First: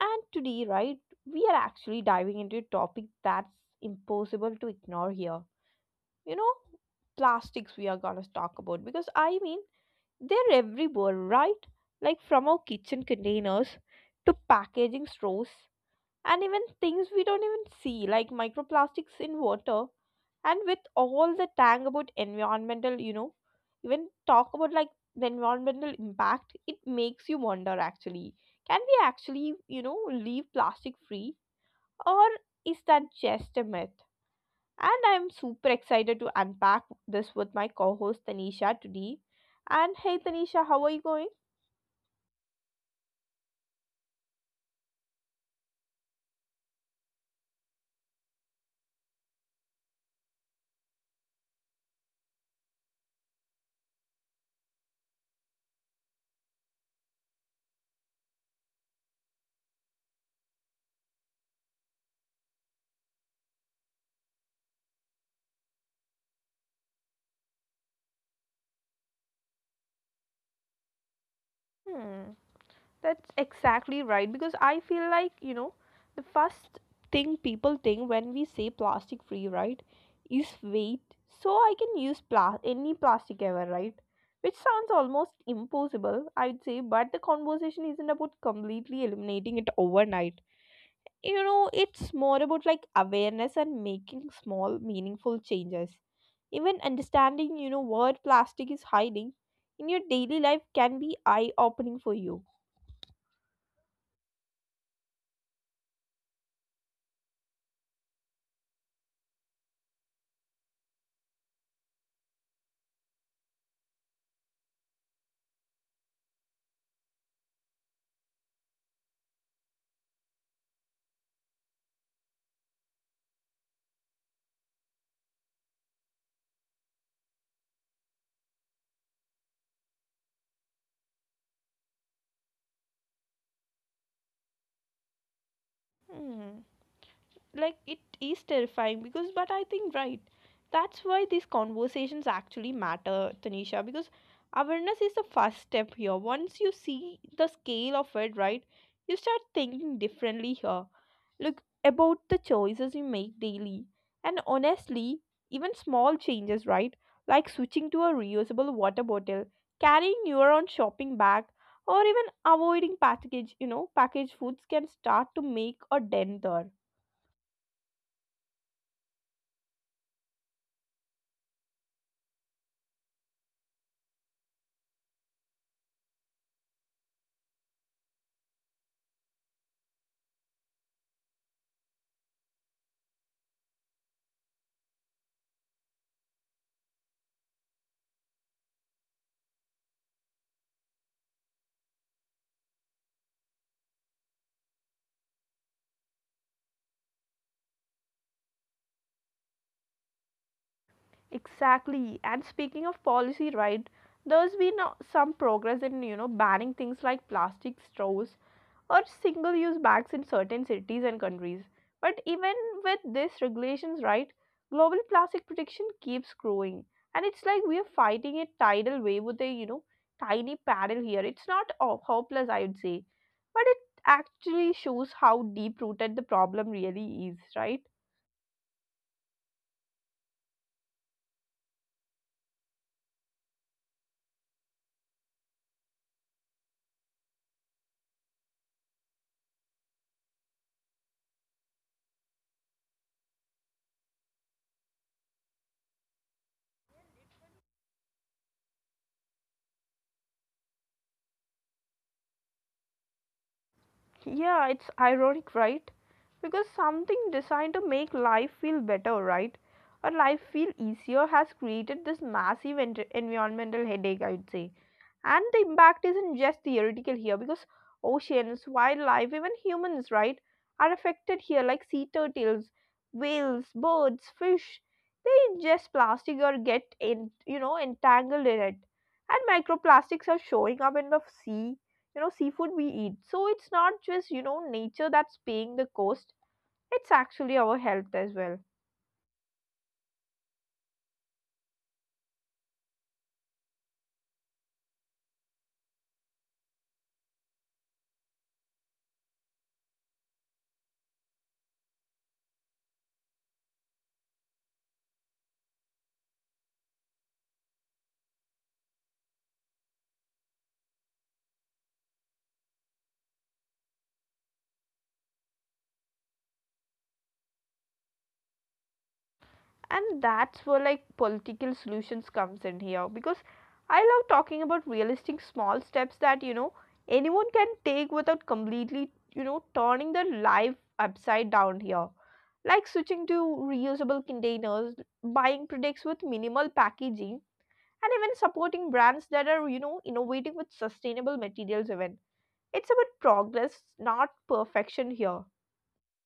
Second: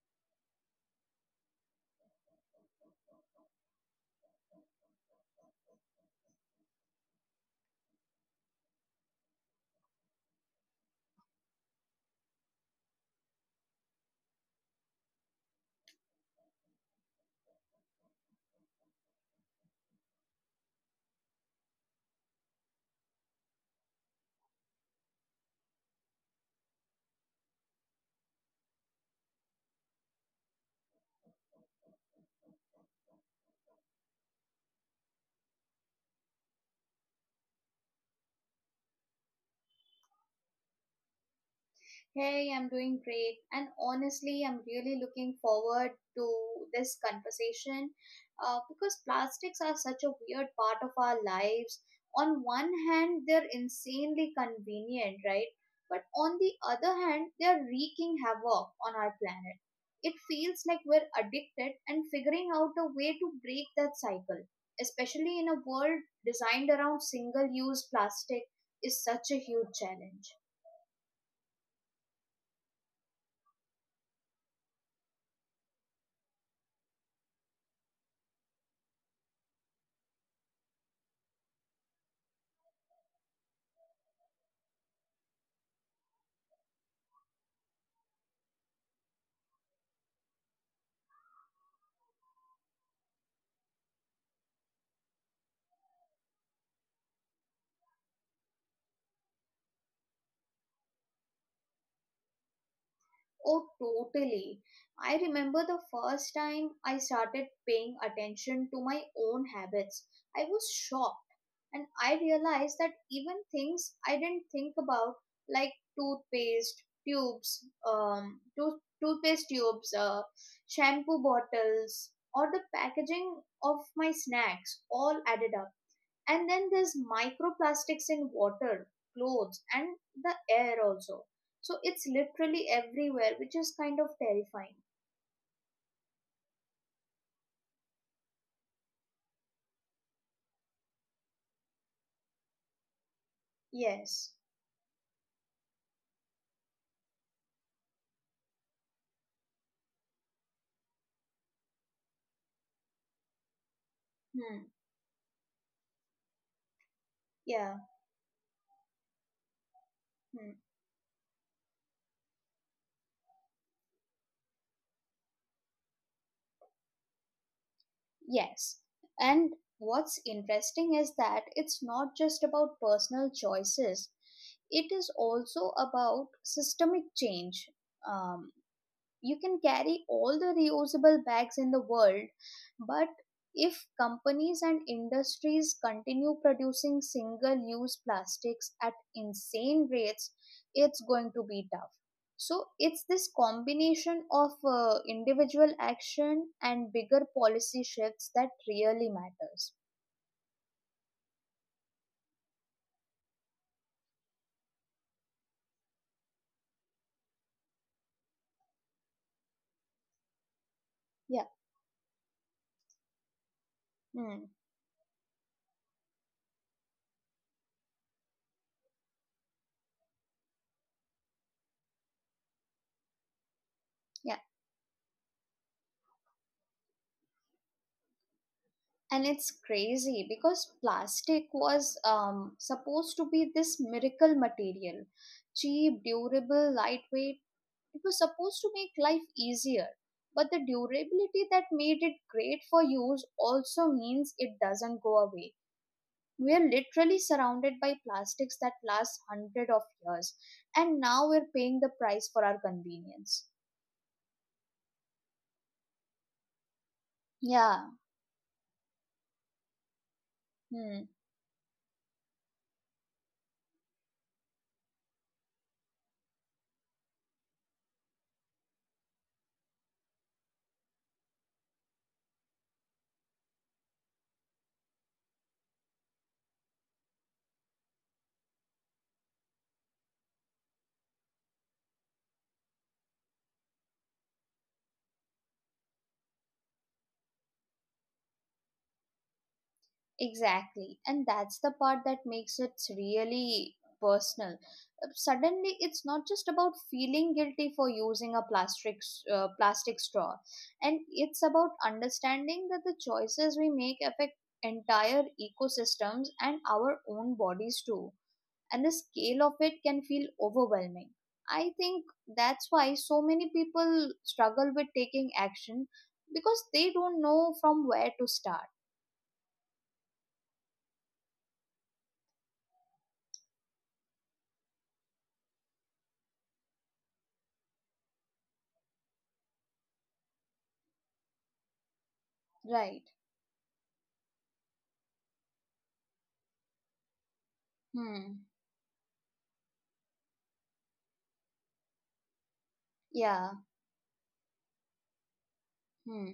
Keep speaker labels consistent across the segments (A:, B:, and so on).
A: And today, right, we are actually diving into a topic that's impossible to ignore here. You know, plastics we are gonna talk about because they're everywhere, right? Like from our kitchen containers to packaging straws, and even things we don't even see, like microplastics in water. And with all the tang about environmental, even talk about like the environmental impact, it makes you wonder actually, can we actually leave plastic free, or is that just a myth? And I'm super excited to unpack this with my co-host Tanisha today. And hey Tanisha, how are you going?
B: Hey, I'm doing great. And honestly, I'm really looking forward to this conversation because plastics are such a weird part of our lives. On one hand, they're insanely convenient, right? But on the other hand, they're wreaking havoc on our planet. It feels like we're addicted and figuring out a way to break that cycle, especially in a world designed around single use plastic, is such a huge challenge.
A: Hmm. That's exactly right because I feel like, you know, the first thing people think when we say plastic free, right, is weight. So I can use any plastic ever, right? Which sounds almost impossible, I'd say, but the conversation isn't about completely eliminating it overnight. You know, it's more about like awareness and making small, meaningful changes. Even understanding, you know, what plastic is hiding in your daily life can be eye opening for you.
B: Oh, totally. I remember the first time I started paying attention to my own habits. I was shocked and I realized that even things I didn't think about, like toothpaste tubes, toothpaste tubes, shampoo bottles, or the packaging of my snacks, all added up. And then there's microplastics in water, clothes, and the air also. So it's literally everywhere, which is kind of terrifying.
A: Hmm. Like it is terrifying, because but I think, right, that's why these conversations actually matter, Tanisha, because
B: Yes.
A: awareness is the first step here. Once you see the scale of it, right, you start thinking differently here, look about the choices you make daily. And
B: Hmm.
A: honestly, even small changes, right, like
B: Yeah.
A: switching to a reusable water bottle, carrying
B: Hmm.
A: your own shopping bag, or even avoiding package you know, packaged foods, can start to make a dent there.
B: Yes. And what's interesting is that it's not just about personal choices, it is also about systemic change. um, you can carry all the reusable bags in the world, but if companies and industries continue producing single use plastics at insane rates, it's going to be tough. So it's this combination of individual action and bigger policy shifts that really matters.
A: Exactly. And speaking of policy, right, there's been some progress in, you know, banning things like plastic straws or single-use bags in certain
B: Yeah.
A: cities and countries. But even with these
B: Hmm.
A: regulations, right, global plastic protection keeps growing. And it's like we are fighting a tidal wave with a, you know, tiny paddle here. It's not hopeless, I would say.
B: Yeah.
A: But it actually shows how deep-rooted the problem really is, right?
B: And it's crazy because plastic was supposed to be this miracle material, cheap, durable, lightweight. It was supposed to make life easier, but the durability that made it great for use also means it doesn't go away. We are literally surrounded by plastics that last hundred of years, and now we're paying the price for our convenience.
A: Yeah, it's ironic, right? Because
B: Yeah.
A: something designed to make life feel better, right? Or
B: Hmm.
A: life feel easier has created this massive environmental headache, I'd say. And the impact isn't just theoretical here, because oceans, wildlife, even humans, right, are affected here, like sea turtles, whales, birds, fish. They ingest plastic or get in, you know, entangled in it. And microplastics are showing up in the sea, you know, seafood we eat. So it's not just, you know, nature that's paying the cost, it's actually our health as well.
B: Exactly. And that's the part that makes it really personal. Suddenly, it's not just about feeling guilty for using a plastic straw, and it's about understanding that the choices we make affect entire ecosystems and our own bodies too. And the scale of it can feel overwhelming. I think that's why so many people struggle with taking action, because they don't know from where to start.
A: And that's where like political solutions comes in here, because I love talking about realistic small steps that, you know, anyone can take without completely, you know, turning their life upside down here.
B: Right.
A: Like switching to reusable containers, buying products with minimal packaging, and even
B: Hmm.
A: supporting brands that are, you know, innovating with sustainable materials even. It's about
B: Yeah.
A: progress, not perfection here.
B: Hmm.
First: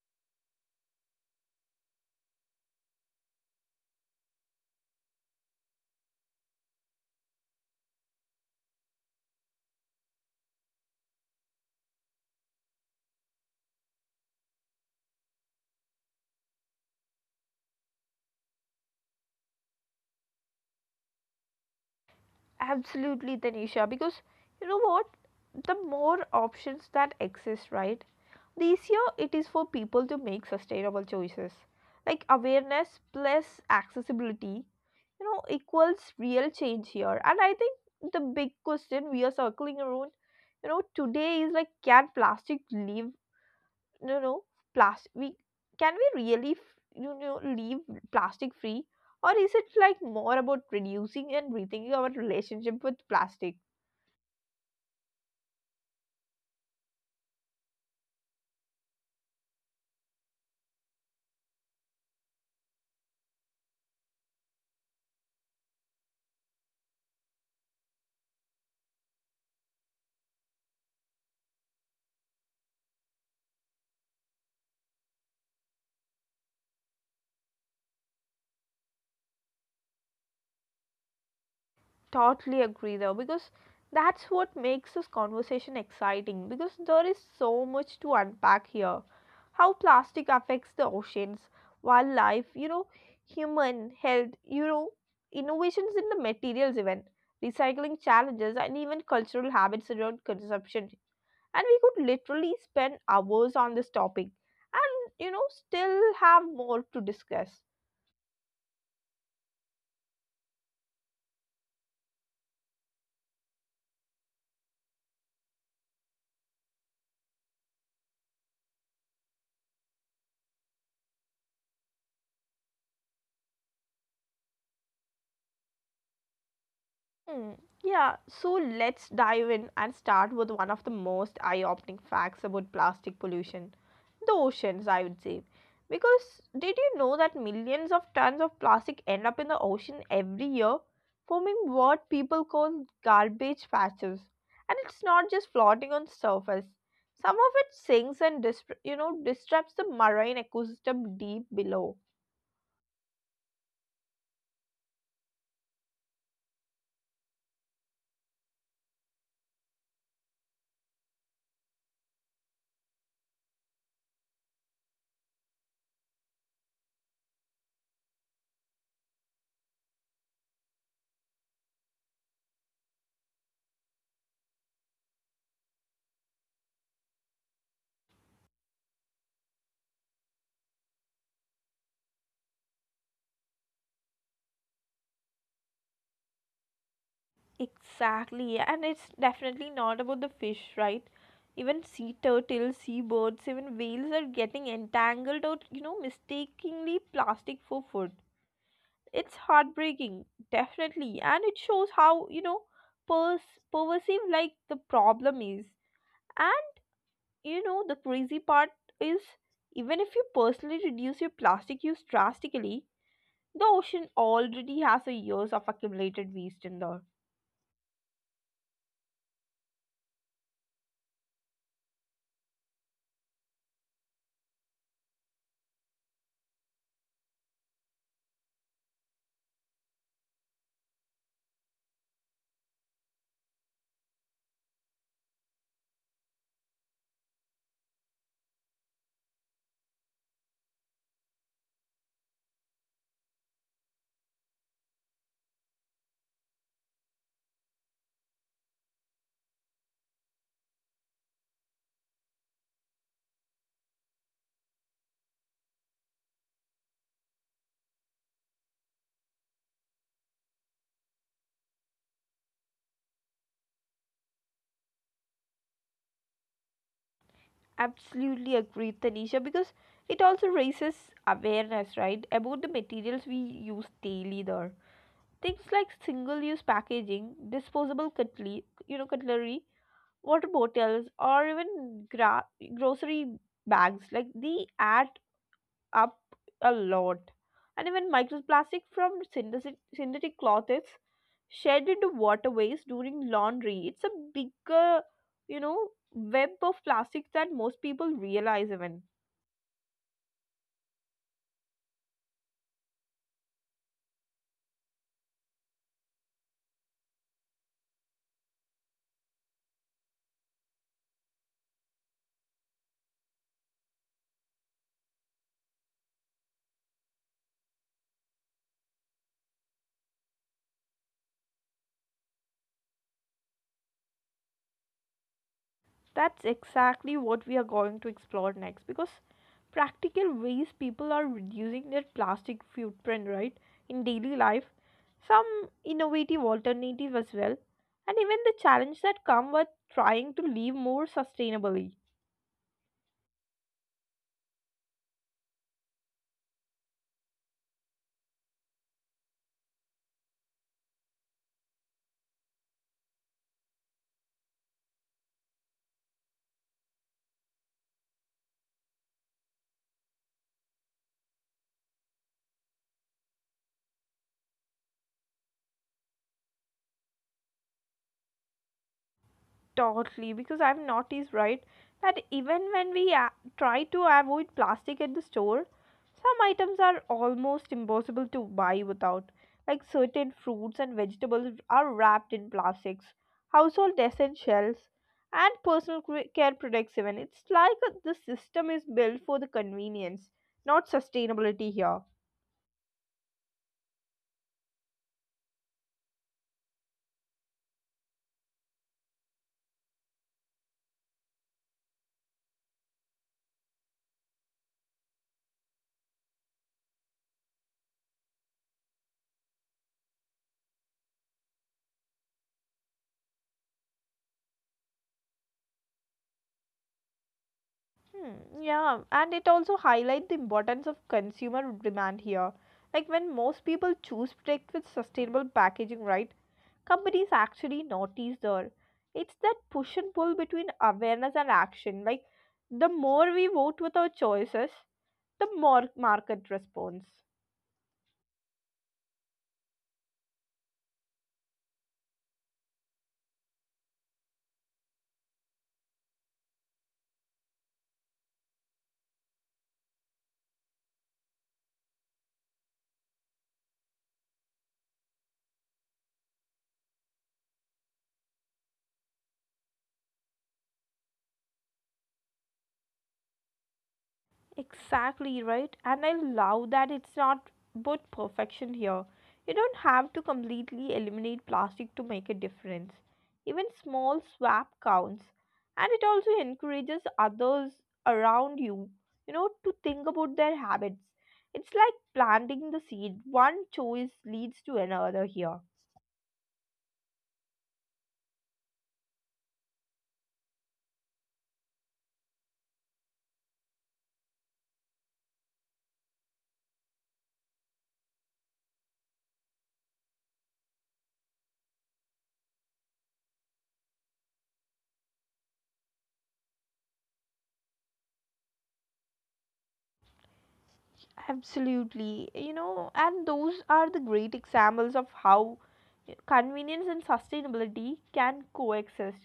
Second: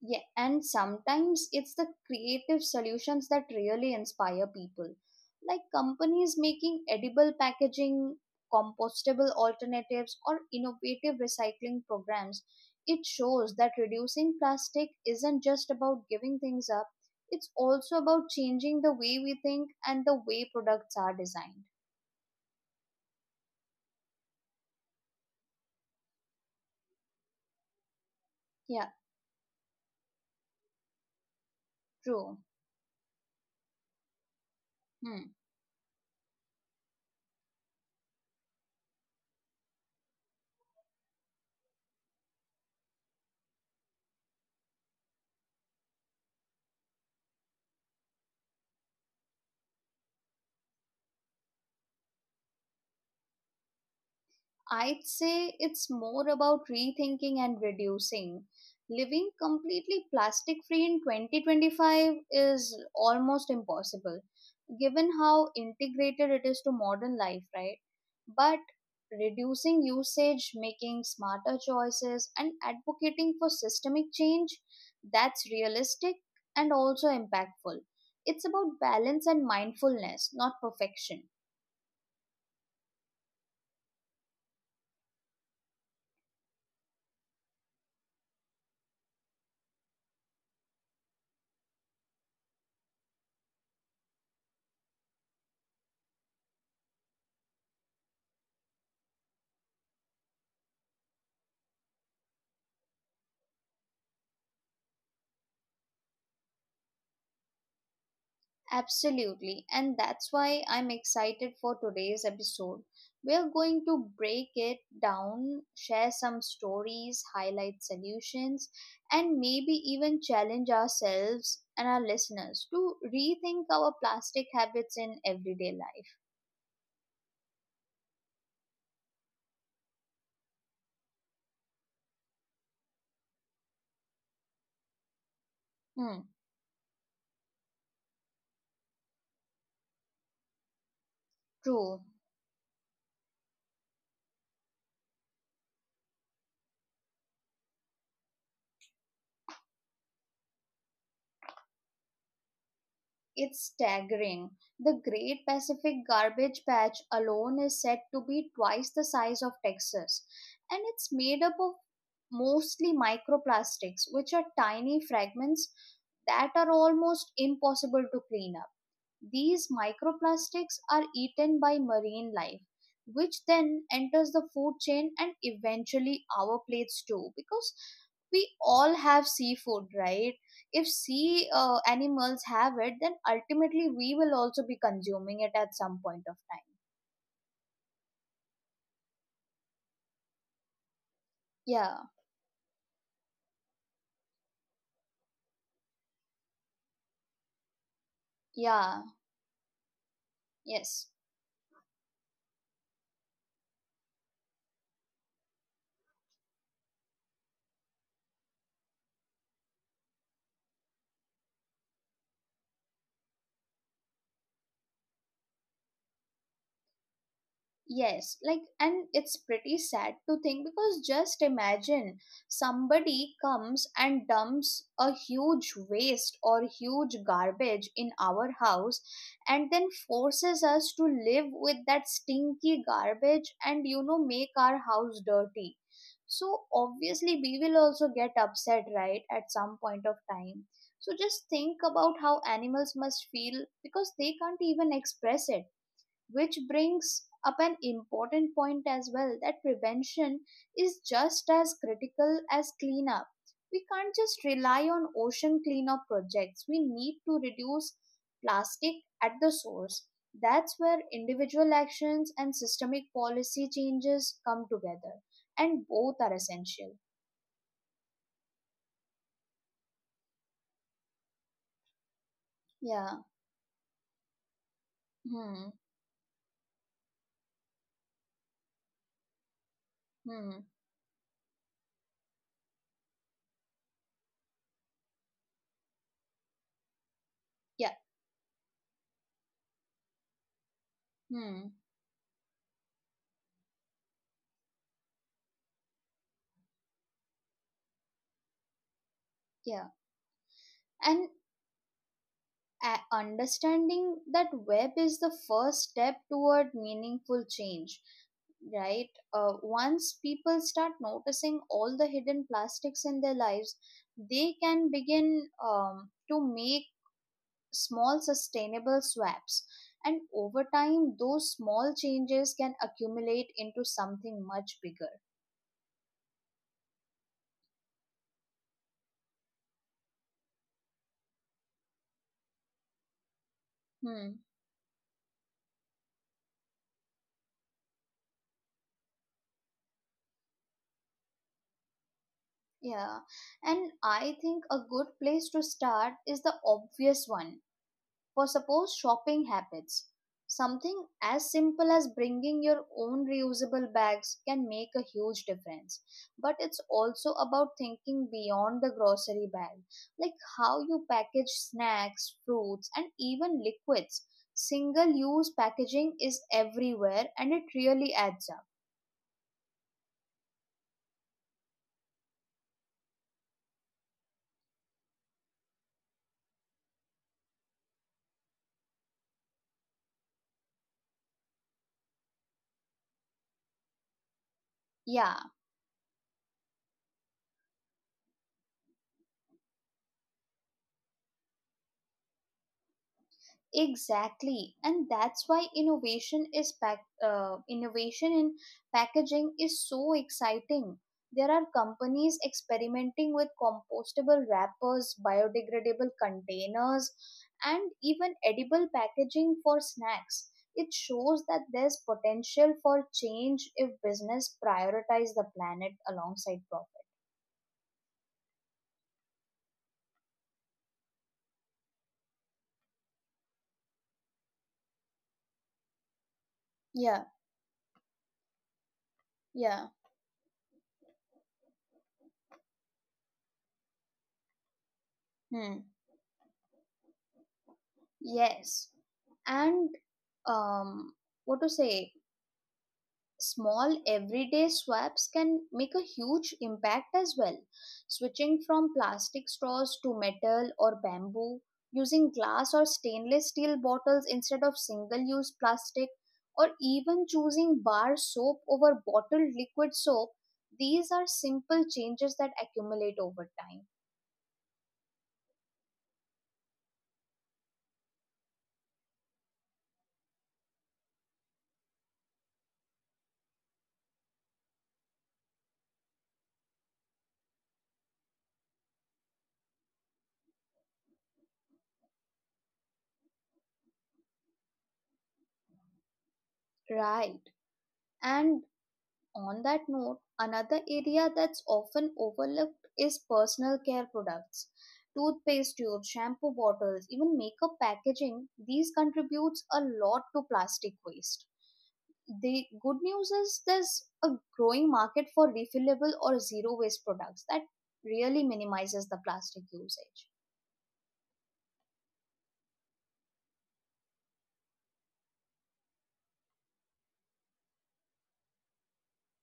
B: Yeah. And sometimes it's the creative solutions that really inspire people, like companies making edible packaging, compostable alternatives, or innovative recycling programs. It shows that reducing plastic isn't just about giving things up, it's also about changing the way we think and the way products are designed.
A: Absolutely, Tanisha, because you know what? The more options that exist, right? The
B: Yeah,
A: easier it is for people to make sustainable choices. Like
B: true.
A: awareness plus accessibility, you
B: Hmm.
A: know, equals real change here. And I think the big question we are circling around, you know, today is like, can plastic live, you know plastic we, can we really, leave plastic free, or is it like more about reducing and rethinking our relationship with plastic?
B: I'd say it's more about rethinking and reducing. Living completely plastic free in 2025 is almost impossible, given how integrated it is to modern life, right? But reducing usage, making smarter choices, and advocating for systemic change, that's realistic and also impactful. It's about balance and mindfulness, not perfection.
A: Totally agree though, because that's what makes this conversation exciting, because there is so much to unpack here. How plastic affects the oceans, wildlife, you know, human health, you know, innovations in the materials even, recycling challenges, and even cultural habits around consumption. And we could literally spend hours on this topic and, you know, still have more to discuss.
B: Absolutely, and that's why I'm excited for today's episode. We're going to break it down, share some stories, highlight solutions, and maybe even challenge ourselves and our listeners to rethink our plastic habits in everyday life.
A: Hmm. Yeah, so let's dive in and start with one of the most eye opening facts about plastic pollution, the oceans, I would say.
B: Hmm,
A: Because did you know that millions of tons of plastic end up in the ocean every year, forming
B: true.
A: what people call garbage patches? And it's not just floating on surface. Some of it sinks and you know, disrupts the marine ecosystem deep below.
B: It's staggering. The Great Pacific Garbage Patch alone is said to be twice the size of Texas, and it's made up of mostly microplastics, which are tiny fragments that are almost impossible to clean up. These microplastics are eaten by marine life, which then enters the food chain and eventually our plates too, because we all have seafood, right? If sea animals have it, then ultimately we will also be consuming it at some point of time.
A: Exactly, yeah, and it's definitely not about the fish, right?
B: Yeah,
A: Even sea turtles, seabirds, even whales are getting entangled or, you know, mistakenly plastic for food.
B: yeah,
A: It's heartbreaking,
B: yes.
A: definitely, and it shows how, you know, pervasive like the problem is. And, you know, the crazy part is, even if you personally reduce your plastic use drastically, the ocean already has a years of accumulated waste in there.
B: Yes, like, and it's pretty sad to think, because just imagine somebody comes and dumps a huge waste or huge garbage in our house and then forces us to live with that stinky garbage and, you know, make our house dirty. So, obviously, we will also get upset, right, at some point of time. So, just think about how animals must feel because they can't even express it, which brings up an important point as well, that prevention is just as critical as cleanup. We can't just rely on ocean cleanup projects. We need to reduce plastic at the source. That's where individual actions and systemic policy changes come together, and both are essential.
A: Absolutely agree, Tanisha, because it also raises awareness, right, about the
B: Yeah.
A: materials we use daily there.
B: Hmm.
A: Things like single-use packaging, disposable cutlery, you know, cutlery,
B: Hmm.
A: water bottles, or even grocery bags, like they add up a lot. And
B: Yeah.
A: even microplastic from synthetic clothes
B: Hmm.
A: shed into waterways during laundry. It's a bigger, you know, web of plastics than most people realize even.
B: Yeah. And understanding that web is the first step toward meaningful change, right? Once people start noticing all the hidden plastics in their lives, they can begin to make small sustainable swaps, and over time those small changes can accumulate into something much bigger.
A: That's exactly what we are going to explore next, because practical ways people are reducing their plastic footprint, right, in daily
B: Hmm.
A: life, some innovative alternative as well, and even the challenge that come with trying to live more sustainably.
B: Yeah, and I think a good place to start is the obvious one. For suppose shopping habits, something as simple as bringing your own reusable bags can make a huge difference. But it's also about thinking beyond the grocery bag, like how you package snacks, fruits, and even liquids. Single use packaging is everywhere and it really adds up.
A: Totally, because I've noticed, right, that even when we try to avoid plastic at the store, some items are almost impossible to buy without. Like certain fruits and vegetables are wrapped in plastics, household essentials,
B: Yeah.
A: and personal care products, even. It's like the system is built for the convenience, not sustainability here.
B: Exactly, and that's why innovation is pack, innovation in packaging is so exciting. There are companies experimenting with compostable wrappers, biodegradable containers, and even edible packaging for snacks. It shows that there's potential for change if business prioritize the planet alongside profit.
A: Hmm, yeah, and it also highlights the importance of consumer demand here. Like when most people choose products with sustainable packaging, right?
B: Yeah,
A: Companies actually notice there. It's that
B: yeah.
A: push and pull between awareness and action. Like the more we vote with our choices, the
B: Hmm.
A: more market responds.
B: Yes. And um what to say small everyday swaps can make a huge impact as well. Switching from plastic straws to metal or bamboo, using glass or stainless steel bottles instead of single use plastic, or even choosing bar soap over bottled liquid soap, these are simple changes that accumulate over time.
A: Exactly right. And I love that it's not about perfection here. You don't have to completely eliminate plastic to make a difference. Even small swap counts. And it also encourages others around you, you know, to think about their habits. It's like planting the seed. One choice leads to another here.
B: Right. And on that note, another area that's often overlooked is personal care products. Toothpaste tubes, shampoo bottles, even makeup packaging, these contributes a lot to plastic waste. The good news is there's a growing market for refillable or zero waste products that really minimizes the plastic usage.
A: Absolutely. You know, and those are the great examples of how convenience and sustainability can coexist.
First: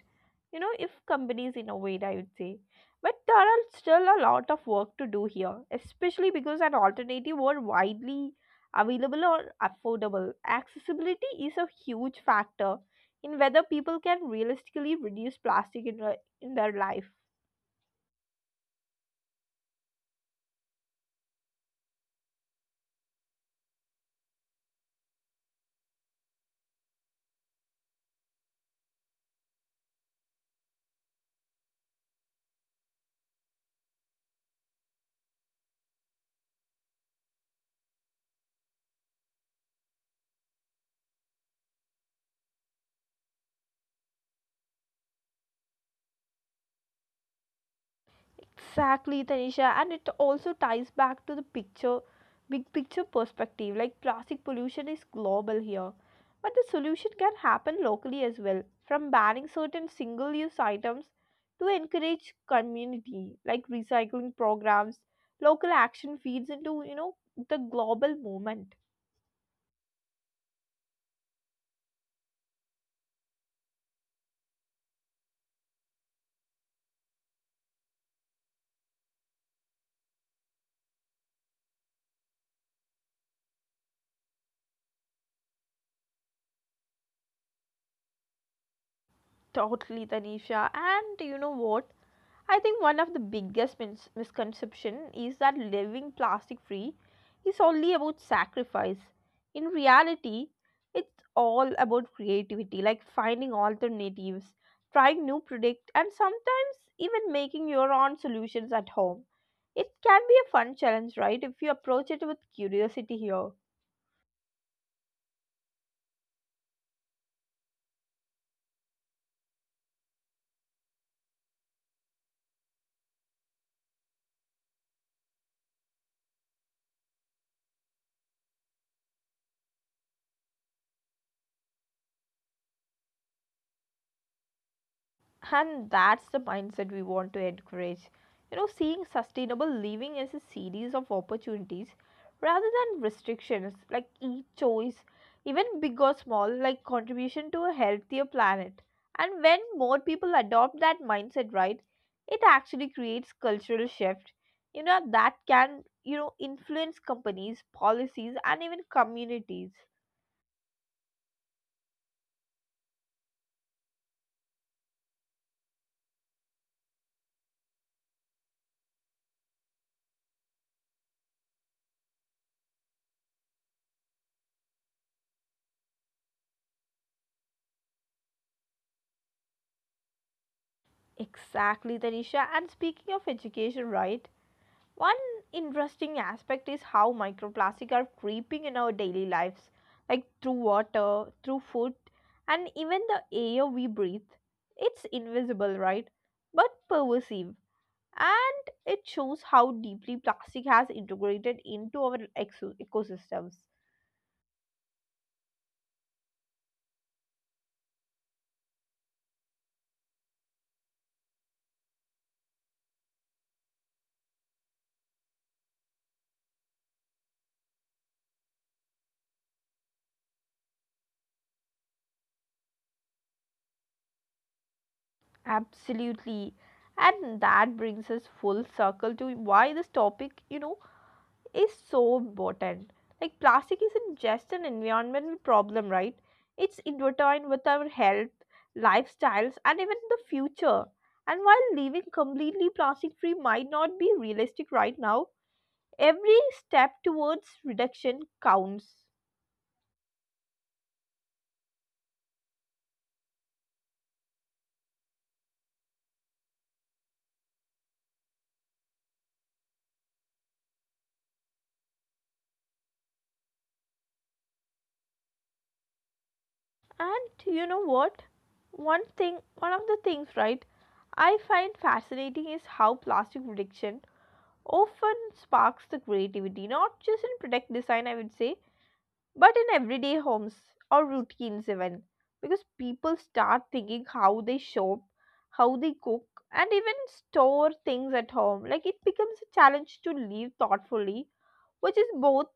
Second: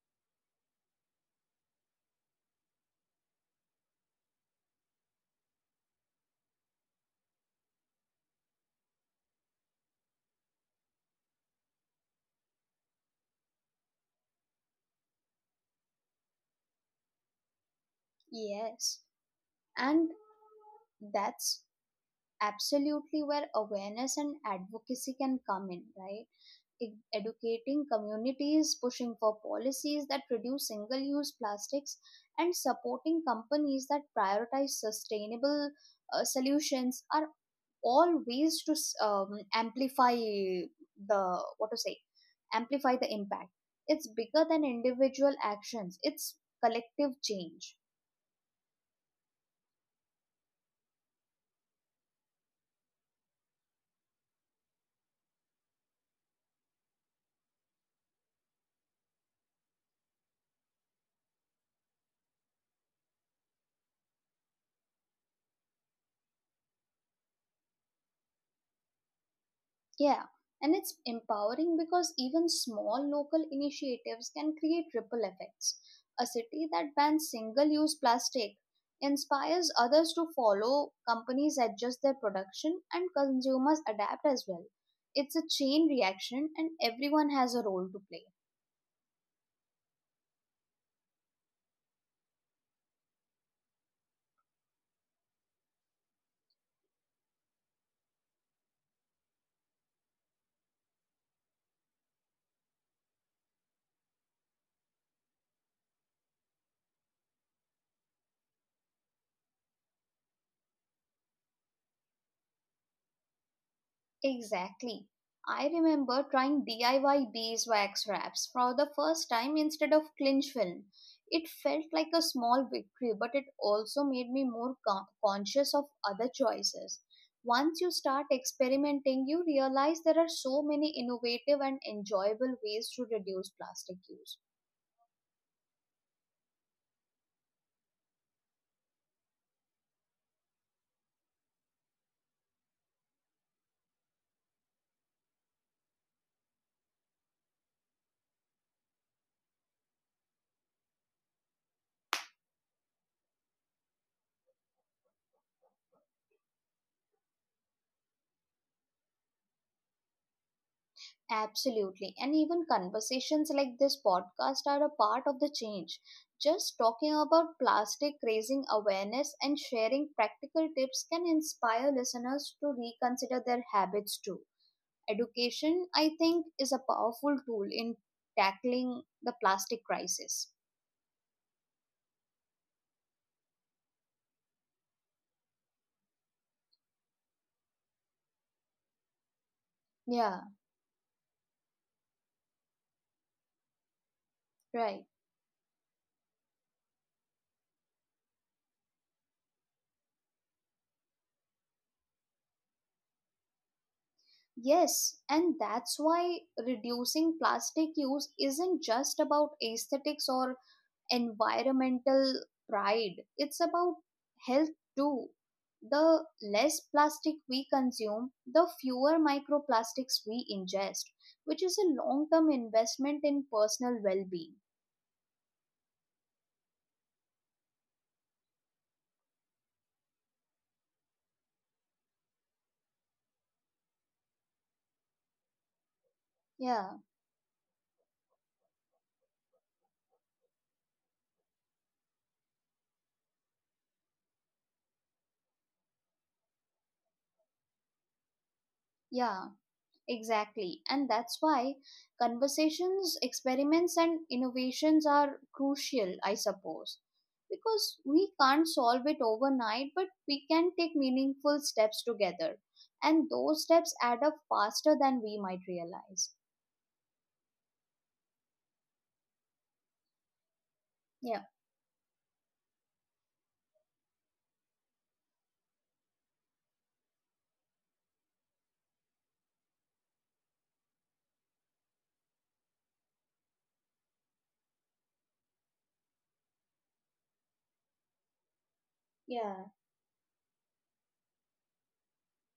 A: You know, if companies innovate, I would say. But there are still a lot of work to do here, especially because an alternative were widely available or affordable. Accessibility is a huge factor in whether people can realistically reduce plastic in, in their life.
B: Yes, and that's absolutely where awareness and advocacy can come in, right? Educating communities, pushing for policies that reduce single use plastics, and supporting companies that prioritize sustainable solutions are all ways to s- amplify the what to say amplify the impact. It's bigger than individual actions, it's collective change.
A: Exactly, Tanisha, and it also ties back to the picture, big picture perspective. Like plastic pollution is global here, but the solution can happen locally as well. From banning certain single-use items to encourage community, like recycling programs, local action feeds into, you know, the global movement.
B: Yeah, and it's empowering because even small local initiatives can create ripple effects. A city that bans single use plastic inspires others to follow, companies adjust their production, and consumers adapt as well. It's a chain reaction, and everyone has a role to play.
A: Totally, Tanisha, and you know what? I think one of the biggest misconception is that living plastic free is only about sacrifice. In reality, it's all about creativity, like finding alternatives, trying new product, and sometimes even making your own solutions at home. It can be a fun challenge, right? If you approach it with curiosity here.
B: Exactly. I remember trying DIY beeswax wraps for the first time instead of clinch film. It felt like a small victory, but it also made me more conscious of other choices. Once you start experimenting, you realize there are so many innovative and enjoyable ways to reduce plastic use.
A: And that's the mindset we want to encourage. You know, seeing sustainable living as a series of opportunities rather than restrictions, like each choice, even big or small, like contribution to a healthier planet. And when more people adopt that mindset, right, it actually creates cultural shift. You know, that can, you know, influence companies, policies, and even communities.
B: Absolutely. And even conversations like this podcast are a part of the change. Just talking about plastic, raising awareness, and sharing practical tips can inspire listeners to reconsider their habits too. Education, I think, is a powerful tool in tackling the plastic crisis.
A: Exactly, Tanisha. And speaking of education, right? One interesting aspect is how microplastic are creeping in our daily lives, like
B: Yeah,
A: through water, through food, and even the air we breathe.
B: right.
A: It's invisible, right? But pervasive. And it shows how deeply plastic has integrated into our ecosystems.
B: Yes, and that's why reducing plastic use isn't just about aesthetics or environmental pride. It's about health too. The less plastic we consume, the fewer microplastics we ingest, which is a long term investment in personal well being.
A: Absolutely. And that brings us full circle to why this topic, you know, is so important. Like plastic isn't just an environmental problem, right? It's
B: Yeah,
A: intertwined with our health, lifestyles, and even the future. And while living completely plastic free might not be realistic right now, every step towards reduction counts.
B: yeah. Exactly. And that's why conversations, experiments, and innovations are crucial, I suppose. Because we can't solve it overnight, but we can take meaningful steps together. And those steps add up faster than we might realize.
A: And you know what? One of the things, right, I
B: Yeah.
A: find fascinating is how plastic reduction often sparks the creativity, not just in product design, I would say, but in everyday homes or routines even, because people start thinking how they shop, how they cook, and even store things at home. Like it becomes a
B: Yeah.
A: challenge to live thoughtfully, which is both,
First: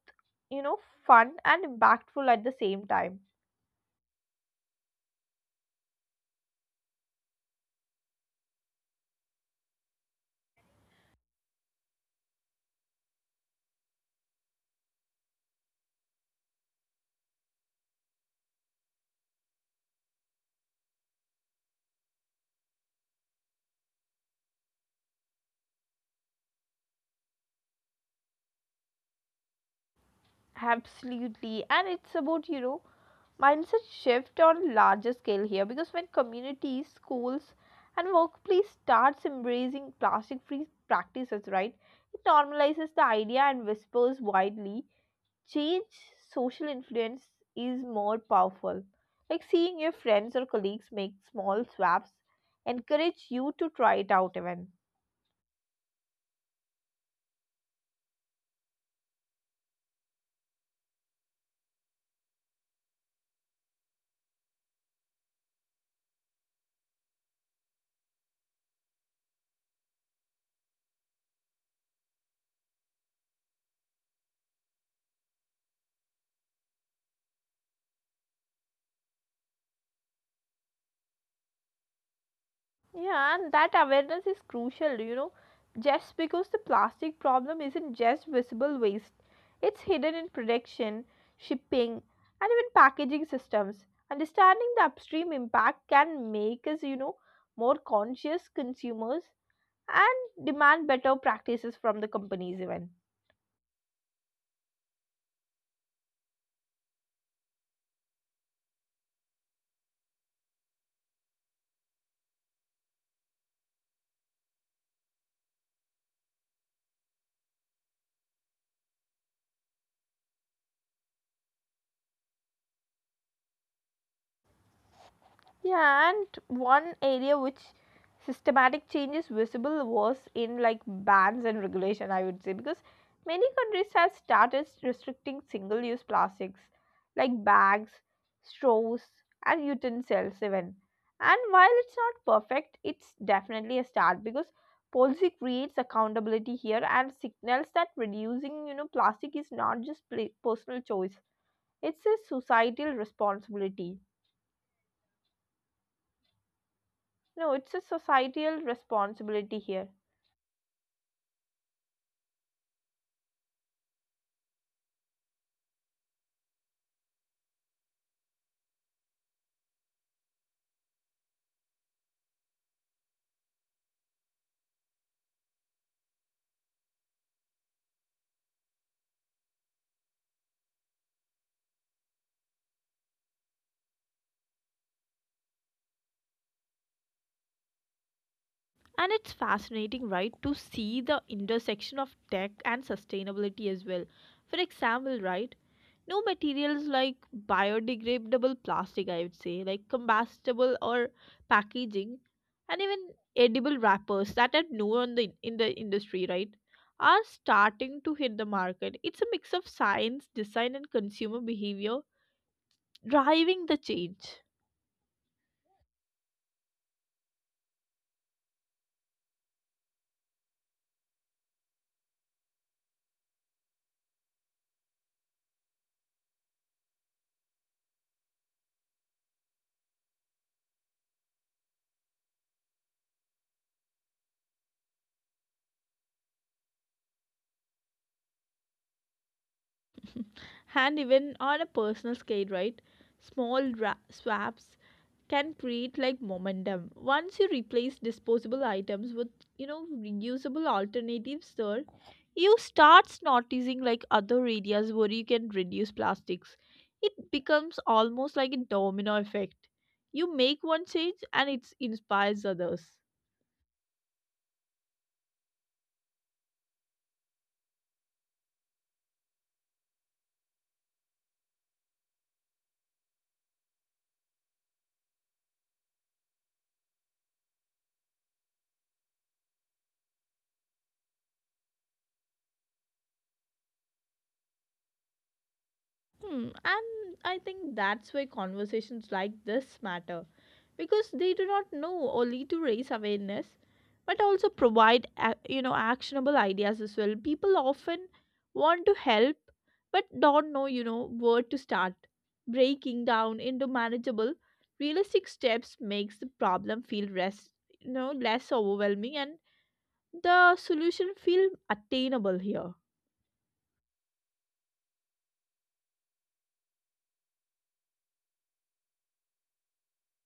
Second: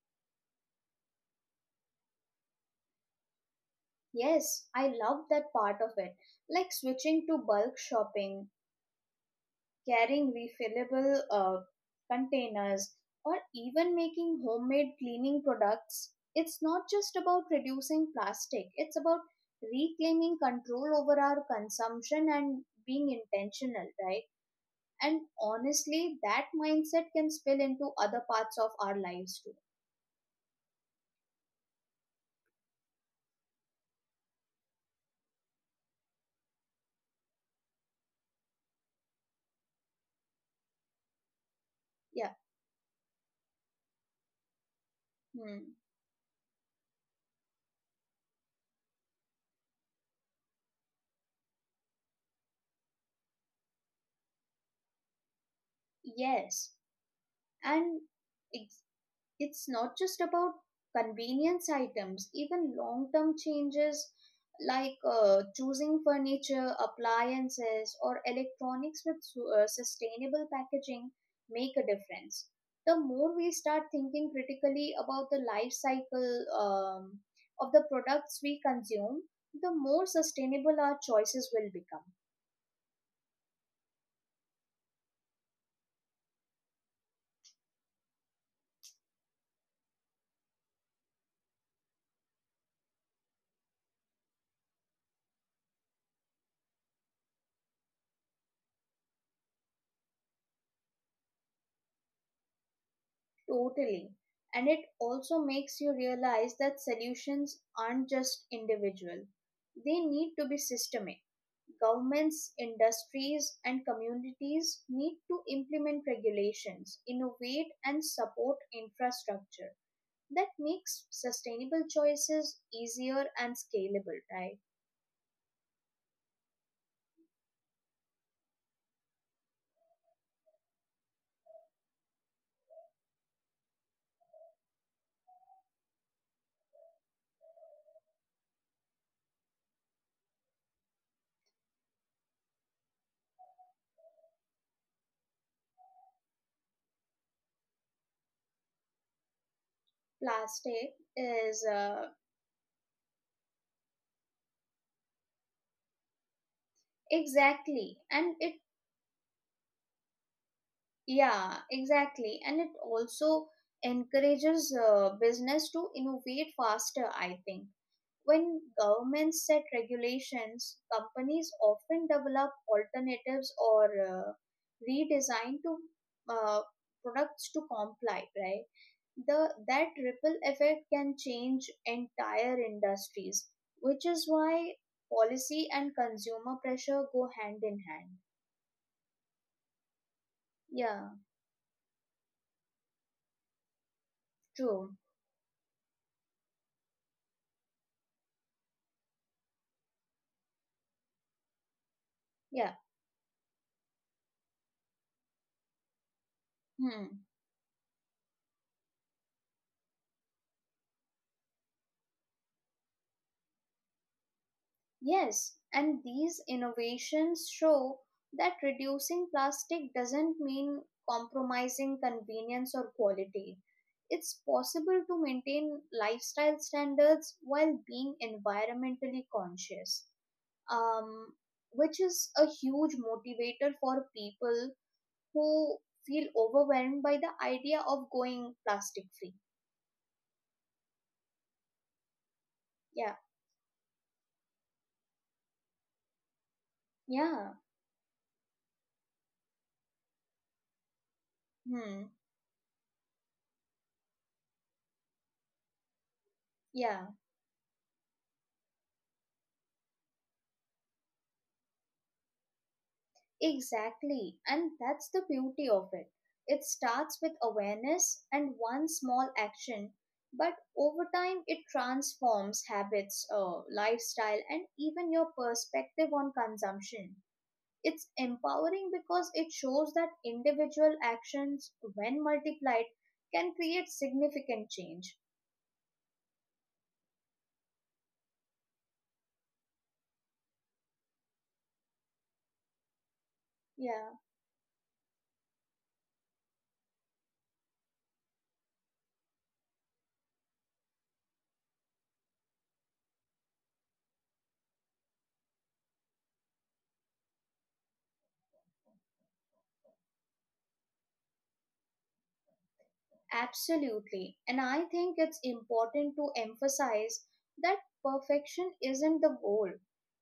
A: you know, fun and impactful at the same time.
B: Yes, I love that part of it. Like switching to bulk shopping, carrying refillable containers, or even making homemade cleaning products, it's not just about reducing plastic, it's about reclaiming control over our consumption and being intentional, right? And honestly, that mindset can spill into other parts of our lives too.
A: Absolutely, and it's about, you know, mindset shift on a larger scale here, because when communities, schools, and workplace starts embracing plastic free practices, right, it
B: Yeah.
A: normalizes the idea and whispers widely
B: Hmm.
A: change. Social influence is more powerful, like seeing your friends or colleagues make small swaps encourage you to try it out even.
B: Yes. And it's not just about convenience items, even long term changes like choosing furniture, appliances, or electronics with sustainable packaging make a difference. The more we start thinking critically about the life cycle of the products we consume, the more sustainable our choices will become.
A: Yeah, and that awareness is crucial, you know, just because the plastic problem isn't just visible waste, it's hidden in production, shipping, and even packaging systems. Understanding the upstream impact can make us, more conscious consumers and demand better practices from the companies, even.
B: Totally. And it also makes you realize that solutions aren't just individual. They need to be systemic. Governments, industries, and communities need to implement regulations, innovate, and support infrastructure that makes sustainable choices easier and scalable, right?
A: Yeah, and one area which systematic change is visible was in like bans and regulation, I would say, because many countries have started restricting single use plastics like bags, straws, and utensils, even. And while it's not perfect, it's definitely a start because policy creates accountability here and signals that reducing, plastic is not just personal
B: Plastic
A: choice,
B: is
A: it's a societal responsibility. No, it's a
B: Exactly, and
A: societal
B: it,
A: responsibility here.
B: yeah, exactly. And it also encourages business to innovate faster, I think. When governments set regulations, companies often develop alternatives or redesign to uh, products to comply, right? The that ripple effect can change entire industries, which is why policy and consumer pressure go hand in hand.
A: And it's fascinating, right, to see
B: Yeah,
A: the intersection of tech and sustainability as well. For
B: true.
A: example, right, no materials like biodegradable plastic, I would say, like combustible or packaging,
B: Yeah.
A: and even edible wrappers that are known in the industry, right, are
B: Hmm.
A: starting to hit the market. It's a mix of science, design, and consumer behavior driving the change.
B: Yes, and these innovations show that reducing plastic doesn't mean compromising convenience or quality. It's possible to maintain lifestyle standards while being environmentally conscious, um, which is a huge motivator for people who feel overwhelmed by the idea of going plastic free.
A: And even on a personal scale, right?
B: Yeah,
A: Small swaps can create like momentum. Once you
B: yeah,
A: replace disposable items with, reusable alternatives, there,
B: hmm,
A: you starts noticing like other areas where you can reduce plastics.
B: yeah.
A: It becomes almost like a domino effect. You make one change and it inspires others.
B: Exactly, and that's the beauty of it. It starts with awareness and one small action, but over time it transforms habits, lifestyle, and even your perspective on consumption. It's empowering because it shows that individual actions, when multiplied, can create significant change.
A: Hmm. And I think that's why conversations like this matter because they do not know only to raise awareness but
B: Yeah.
A: also provide actionable ideas as well. People often want to help but don't know where to start. Breaking down into manageable realistic steps makes the problem feel rest less overwhelming and the solution feel attainable here.
B: Absolutely. And I think it's important to emphasize that perfection isn't the goal.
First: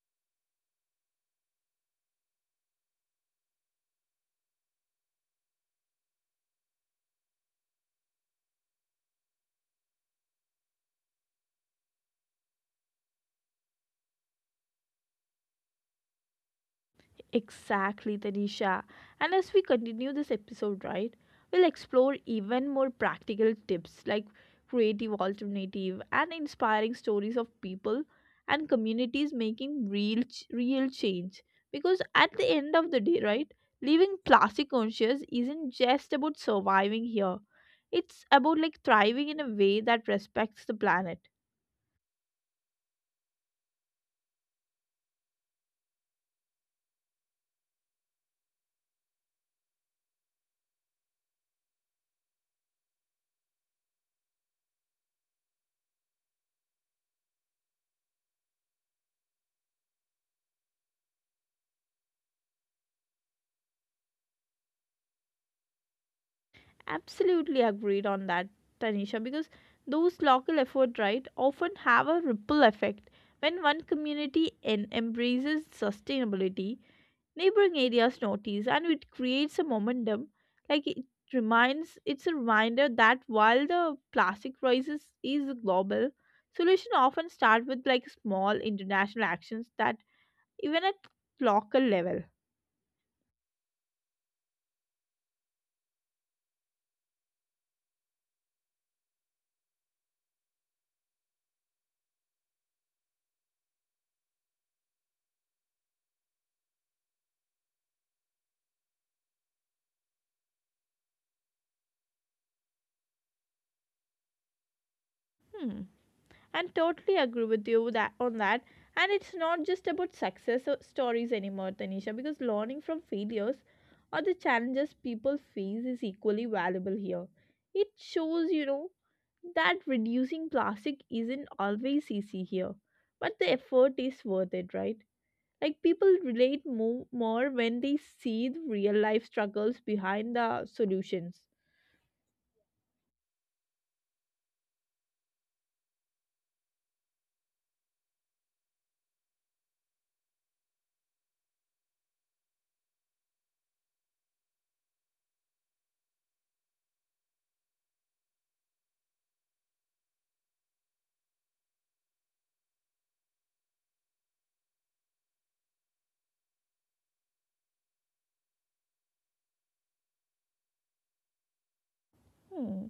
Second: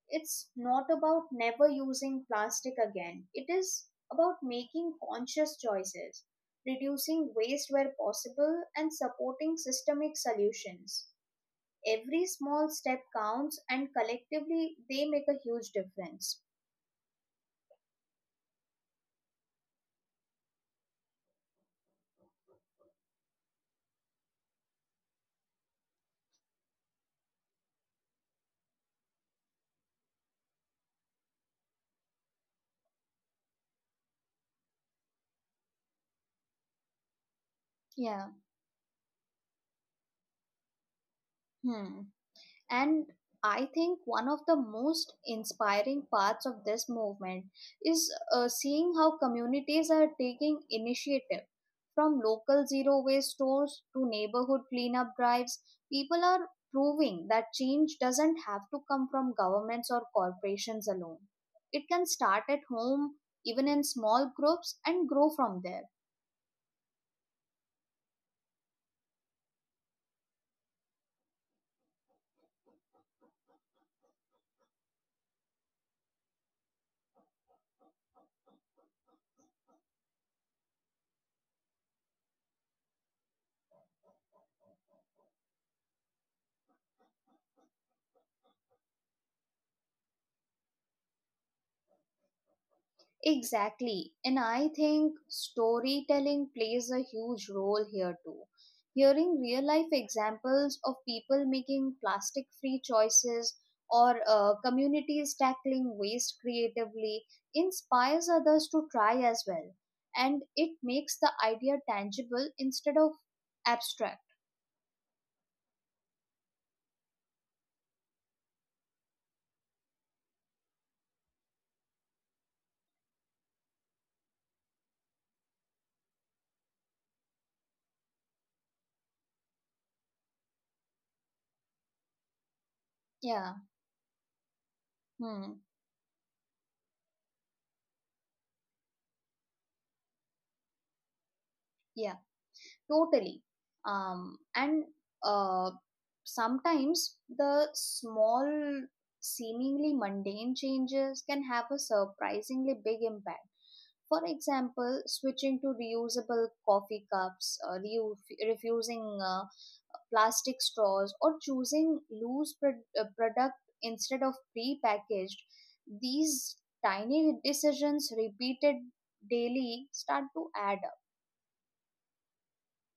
B: It's not about never using plastic again. It is about making conscious choices, reducing waste where possible, and supporting systemic solutions. Every small step counts, and collectively, they make a huge difference.
A: Exactly, Tanisha. And as we continue this episode, right, we'll explore even more practical tips like creative alternative and inspiring stories of people and communities making real change because at the end of the day, right, living plastic conscious isn't just about surviving here. It's
B: Yeah.
A: about like thriving in a way that respects the planet.
B: Hmm. And I think one of the most inspiring parts of this movement is seeing how communities are taking initiative. From local zero waste stores to neighborhood cleanup drives, people are proving that change doesn't have to come from governments or corporations alone. It can start at home, even in small groups, and grow from there.
A: Absolutely agreed on that, Tanisha, because those local efforts, right, often have a ripple effect. When one community embraces sustainability, neighboring areas notice and it creates a momentum. Like it's a reminder that while the plastic crisis is global, solution often start with like small international actions that even at local level.
B: Exactly. And I think storytelling plays a huge role here too. Hearing real life examples of people making plastic free choices or communities tackling waste creatively inspires others to try as well. And it makes the idea tangible instead of abstract.
A: Hmm. And totally agree with you that on that, and it's not just about success or stories anymore, Tanisha, because learning from failures or the challenges people face is equally valuable here. It shows, that reducing plastic isn't always easy here, but
B: Yeah.
A: the effort is worth it, right?
B: Hmm.
A: Like people relate more when they see the real life struggles behind the solutions.
B: Yeah. Totally. And uh, sometimes the small, seemingly mundane changes can have a surprisingly big impact. For example, switching to reusable coffee cups, refusing plastic straws, or choosing product instead of pre-packaged. These tiny decisions repeated daily start to add up.
A: Hmm.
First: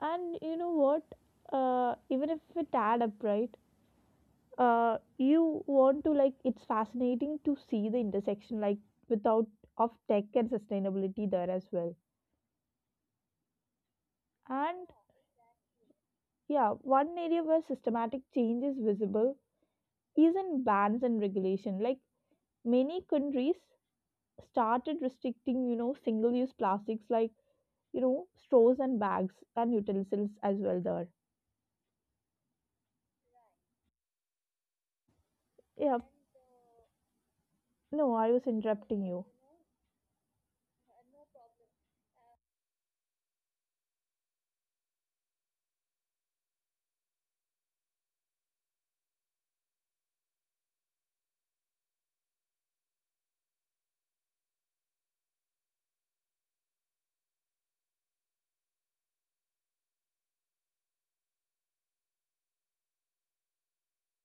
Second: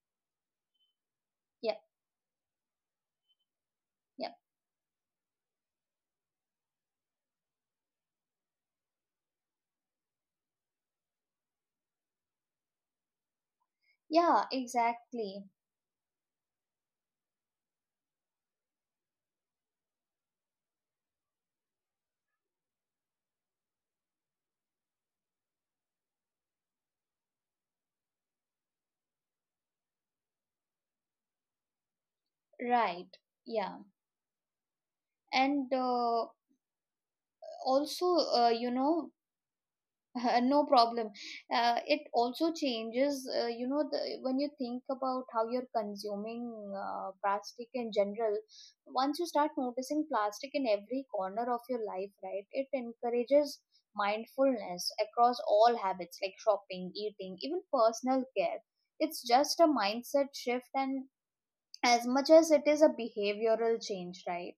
A: And you know what,
B: Yeah,
A: even if it add up, right,
B: yeah.
A: you want to like it's fascinating to see the intersection like without of tech and sustainability there as well.
B: Yeah,
A: And
B: exactly.
A: yeah, one area where systematic change is visible is in bans and regulation, like many countries started restricting single use plastics like straws and bags and utensils as well there.
B: Right. Yeah. And
A: Yeah,
B: also,
A: no, I
B: uh,
A: was
B: you know,
A: interrupting you.
B: no problem. It also changes, the, when you think about how you're consuming plastic in general, once you start noticing plastic in every corner of your life, right, it encourages mindfulness across all habits like shopping, eating, even personal care. It's just a mindset shift and as much as it is a behavioral change, right?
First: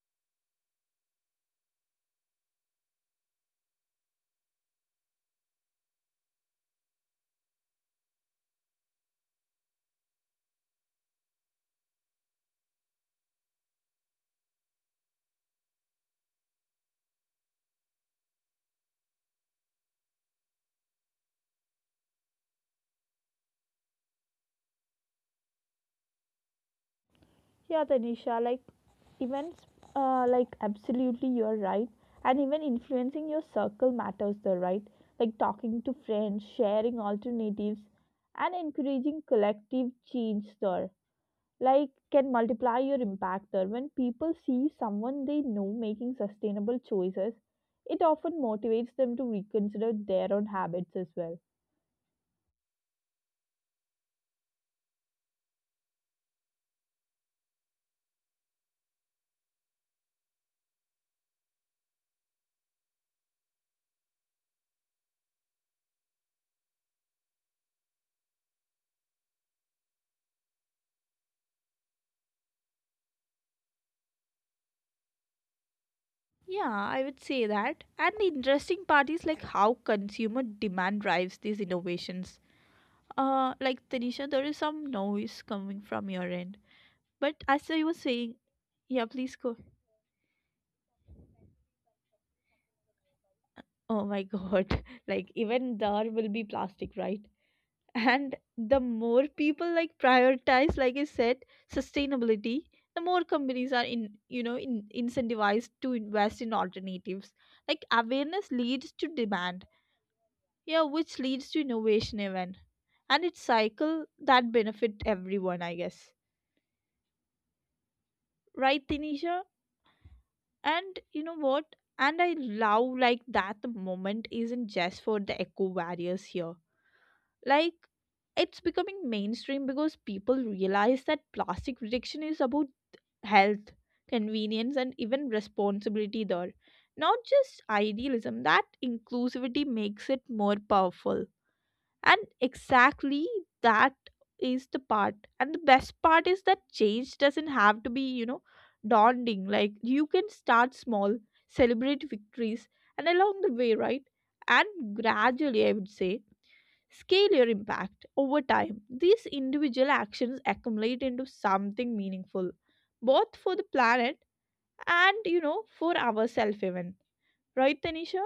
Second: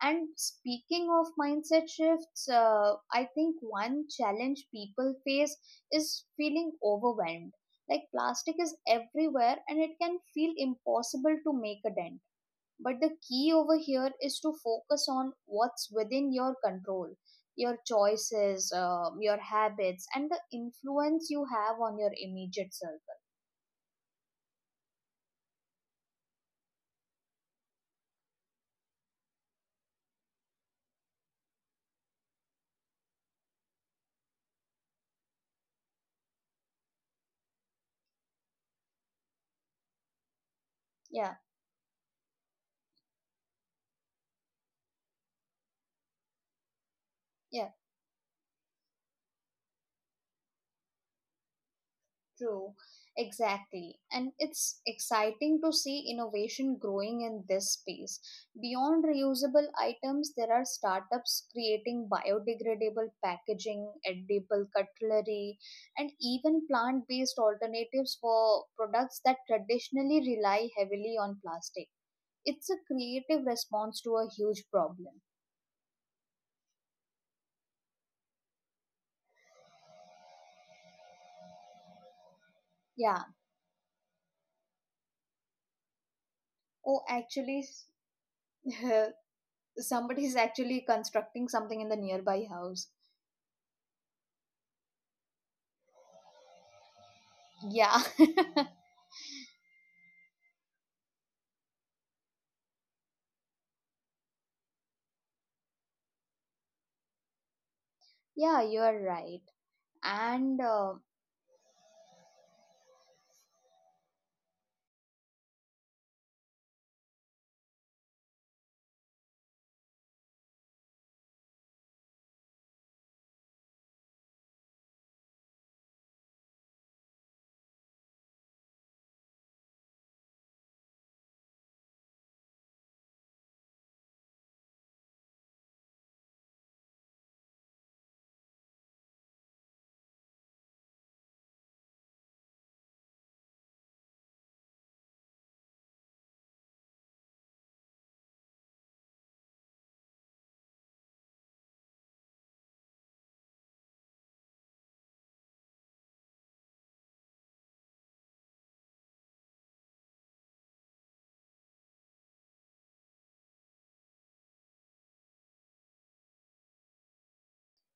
B: And speaking of mindset shifts, I think one challenge people face is feeling overwhelmed. Like plastic is everywhere and it can feel impossible to make a dent. But the key over here is to focus on what's within your control, your choices, your habits, and the influence you have on your immediate circle.
A: Yeah, Tanisha, like events, like absolutely you're right. And even influencing your circle matters there, right? Like talking to friends, sharing alternatives, and encouraging collective change there.
B: Yeah,
A: Like can multiply your impact there. When people see someone they know making sustainable choices,
B: yeah.
A: it often motivates them to reconsider their own habits as well.
B: True, exactly. And it's exciting to see innovation growing in this space. Beyond reusable items, there are startups creating biodegradable packaging, edible cutlery, and even plant based alternatives for products that traditionally rely heavily on plastic. It's a creative response to a huge problem.
A: Yeah, I would say that. And the interesting part is like how consumer demand drives these innovations.
B: Yeah.
A: Like Tanisha, there is some noise coming from your end. But
B: Oh,
A: as I was
B: actually,
A: saying, yeah, please go.
B: somebody's actually constructing something in the nearby house.
A: Oh my God. Like even there will be plastic, right?
B: Yeah.
A: And the more people like prioritize, like I said, sustainability, the more companies are in, incentivized to invest in alternatives. Like awareness leads
B: Yeah,
A: to
B: you're
A: demand,
B: right.
A: yeah,
B: And
A: which leads to innovation even. And it's cycle that benefit everyone, I guess. Right, Tanisha? And you know what, and I love like that the moment isn't just for the eco warriors here. Like it's becoming mainstream because people realize that plastic reduction is about health, convenience, and even responsibility there, not just idealism. That inclusivity makes it more powerful, and exactly that is the part. And the best part is that change doesn't have to be, daunting. Like you can start small, celebrate victories, and along the way, right? And gradually, I would say, scale your impact over time. These individual actions accumulate into something meaningful, both for the planet and, for ourselves, even. Right, Tanisha?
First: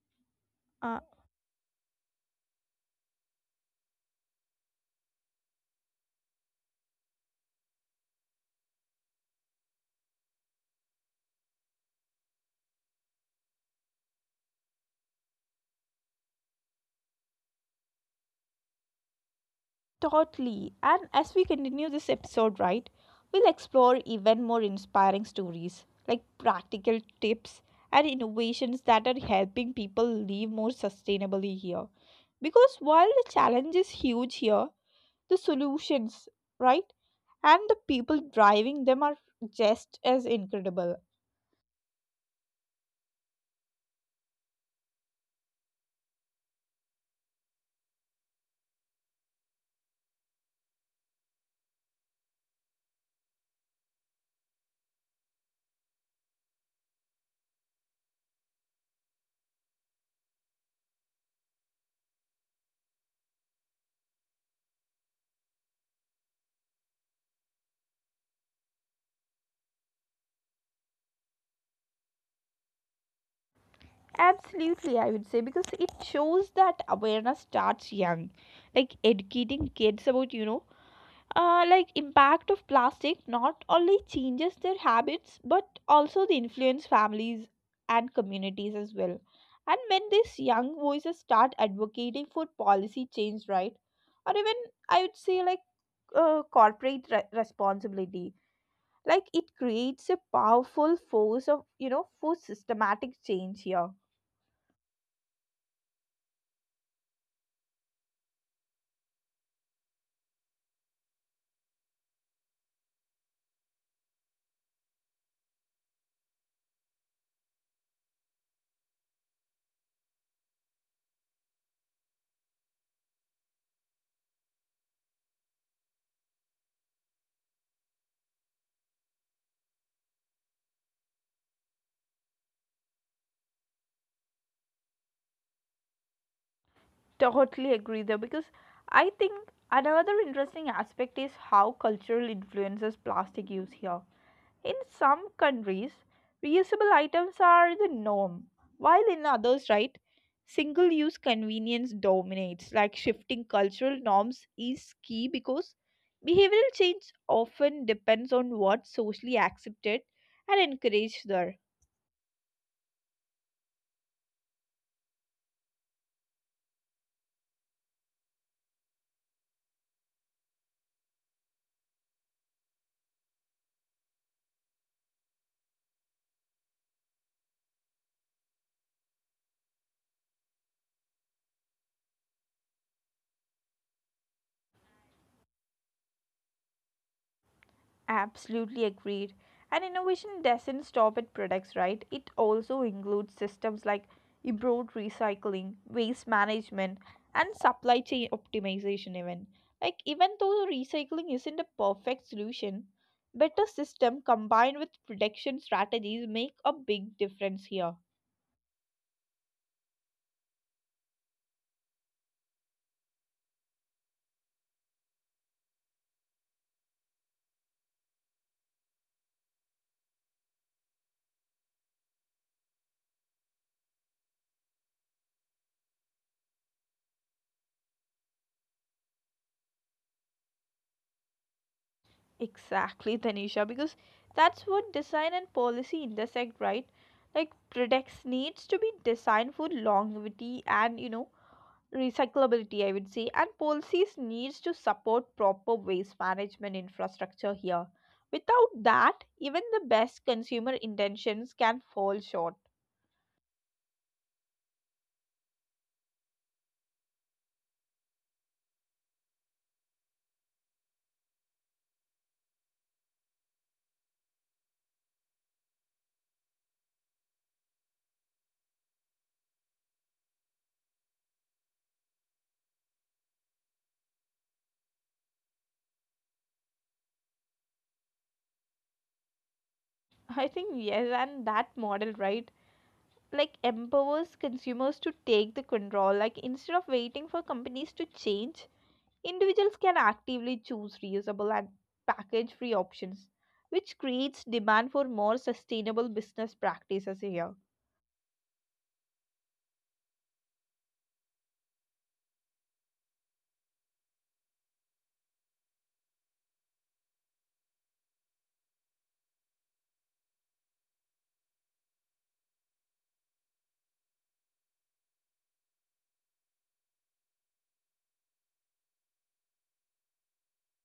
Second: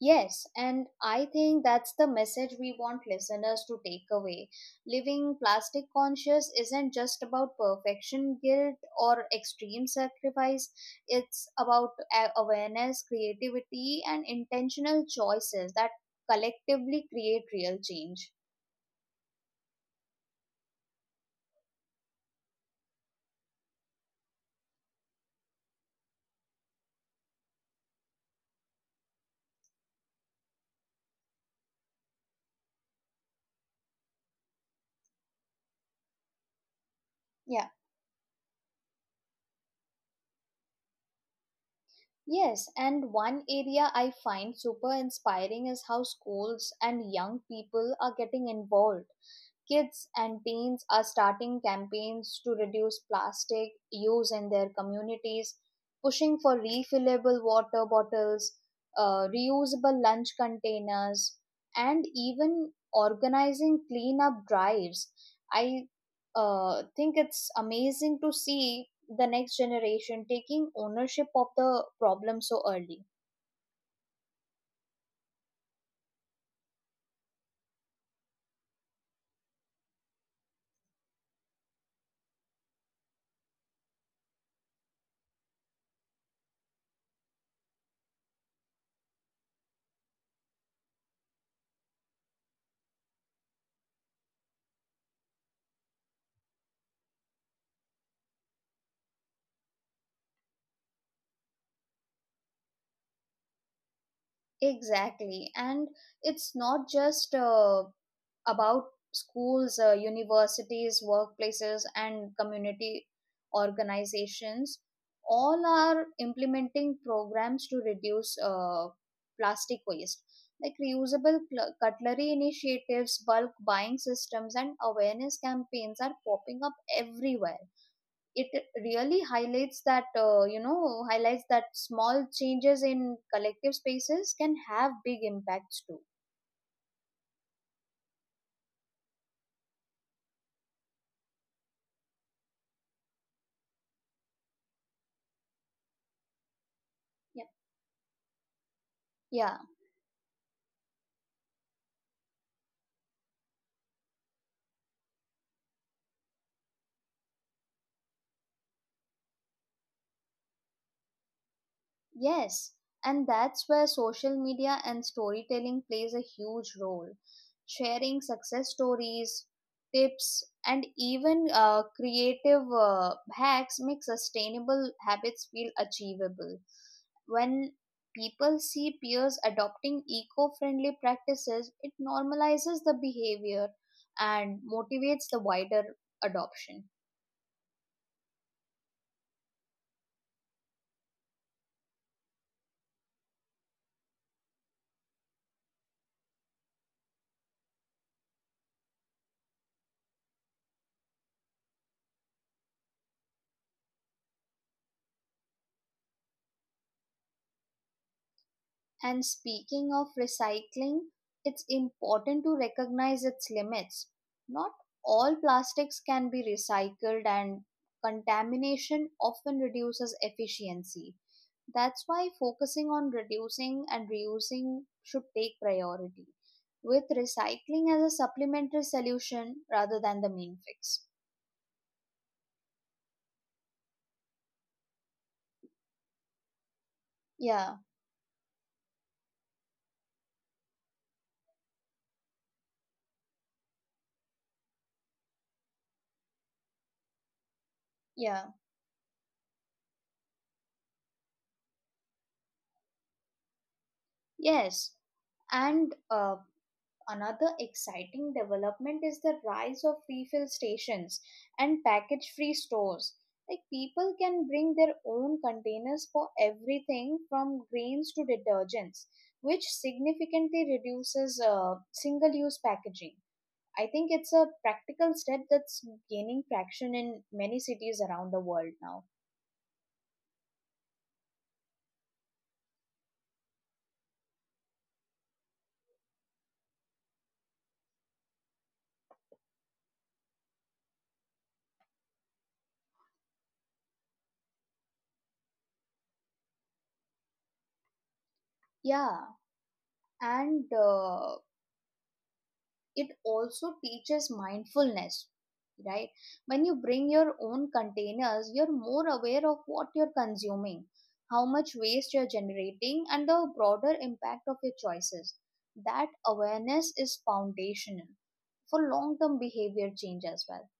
B: yes, and
A: Uh,
B: I think that's the message we want listeners to take away. Living plastic conscious isn't just about perfection guilt or extreme sacrifice, it's about awareness, creativity, and intentional choices that collectively create real change.
A: Totally. And as we continue this episode, right, we'll explore even more inspiring stories, like practical tips and innovations that are helping people live more sustainably here. Because while the challenge is huge here, the solutions, right, and
B: Yeah.
A: the people driving them are just as incredible.
B: Yes, and one area I find super inspiring is how schools and young people are getting involved. Kids and teens are starting campaigns to reduce plastic use in their communities, pushing for refillable water bottles, reusable lunch containers, and even organizing cleanup drives. I think it's amazing to see the next generation taking ownership of the problem so early.
A: Absolutely, I would say, because it shows that awareness starts young. Like educating kids about, like impact of plastic not only changes their habits but also the influence families and communities as well. And when these young voices start advocating for policy change, right, or even I would say like corporate responsibility, like it creates a powerful force of for systematic change here.
B: Exactly. And it's not just about schools, universities, workplaces, and community organizations. All are implementing programs to reduce plastic waste, like reusable cutlery initiatives, bulk buying systems, and awareness campaigns are popping up everywhere. It really highlights that small changes in collective spaces can have big impacts too.
A: Totally agree there because I think another interesting aspect is how cultural influences plastic use here. In some countries, reusable
B: Yeah.
A: items are the norm, while
B: Yeah.
A: in others, right, single use convenience dominates. Like shifting cultural norms is key because behavioral change often depends on what's socially accepted and encouraged there.
B: Yes, and that's where social media and storytelling plays a huge role. Sharing success stories, tips, and even creative hacks make sustainable habits feel achievable. When people see peers adopting eco friendly practices, it normalizes the behavior and motivates the wider adoption.
A: Absolutely agreed. And innovation doesn't stop at products, right? It also includes systems like improved recycling, waste management, and supply chain optimization even. Like even though recycling isn't a perfect solution, better system combined with protection strategies make a big difference here.
B: And speaking of recycling, it's important to recognize its limits. Not all plastics can be recycled, and contamination often reduces efficiency. That's why focusing on reducing and reusing should take priority, with recycling as a supplementary solution rather than the main fix.
A: Exactly, Tanisha, because that's what design and policy intersect, right? Like
B: Yeah,
A: products needs to be designed for longevity and recyclability, I would say, and policies needs to support proper waste management infrastructure here. Without
B: yeah,
A: that, even the best consumer intentions can fall short.
B: yes. And another exciting development is the rise of refill stations and package free stores. Like people can bring their own containers for everything from grains to detergents, which significantly reduces single use packaging. I think it's a practical step that's gaining traction in many cities around the world now.
A: I think yes, and that model right, like empowers consumers to take the control, like instead of waiting for companies to change, individuals can actively choose reusable and package free options, which creates demand for more sustainable business practices here.
B: Yeah, and it also teaches mindfulness, right? When you bring your own containers, you're more aware of what you're consuming, how much waste you're generating, and the broader impact of your choices. That awareness is foundational for long term behavior change as well.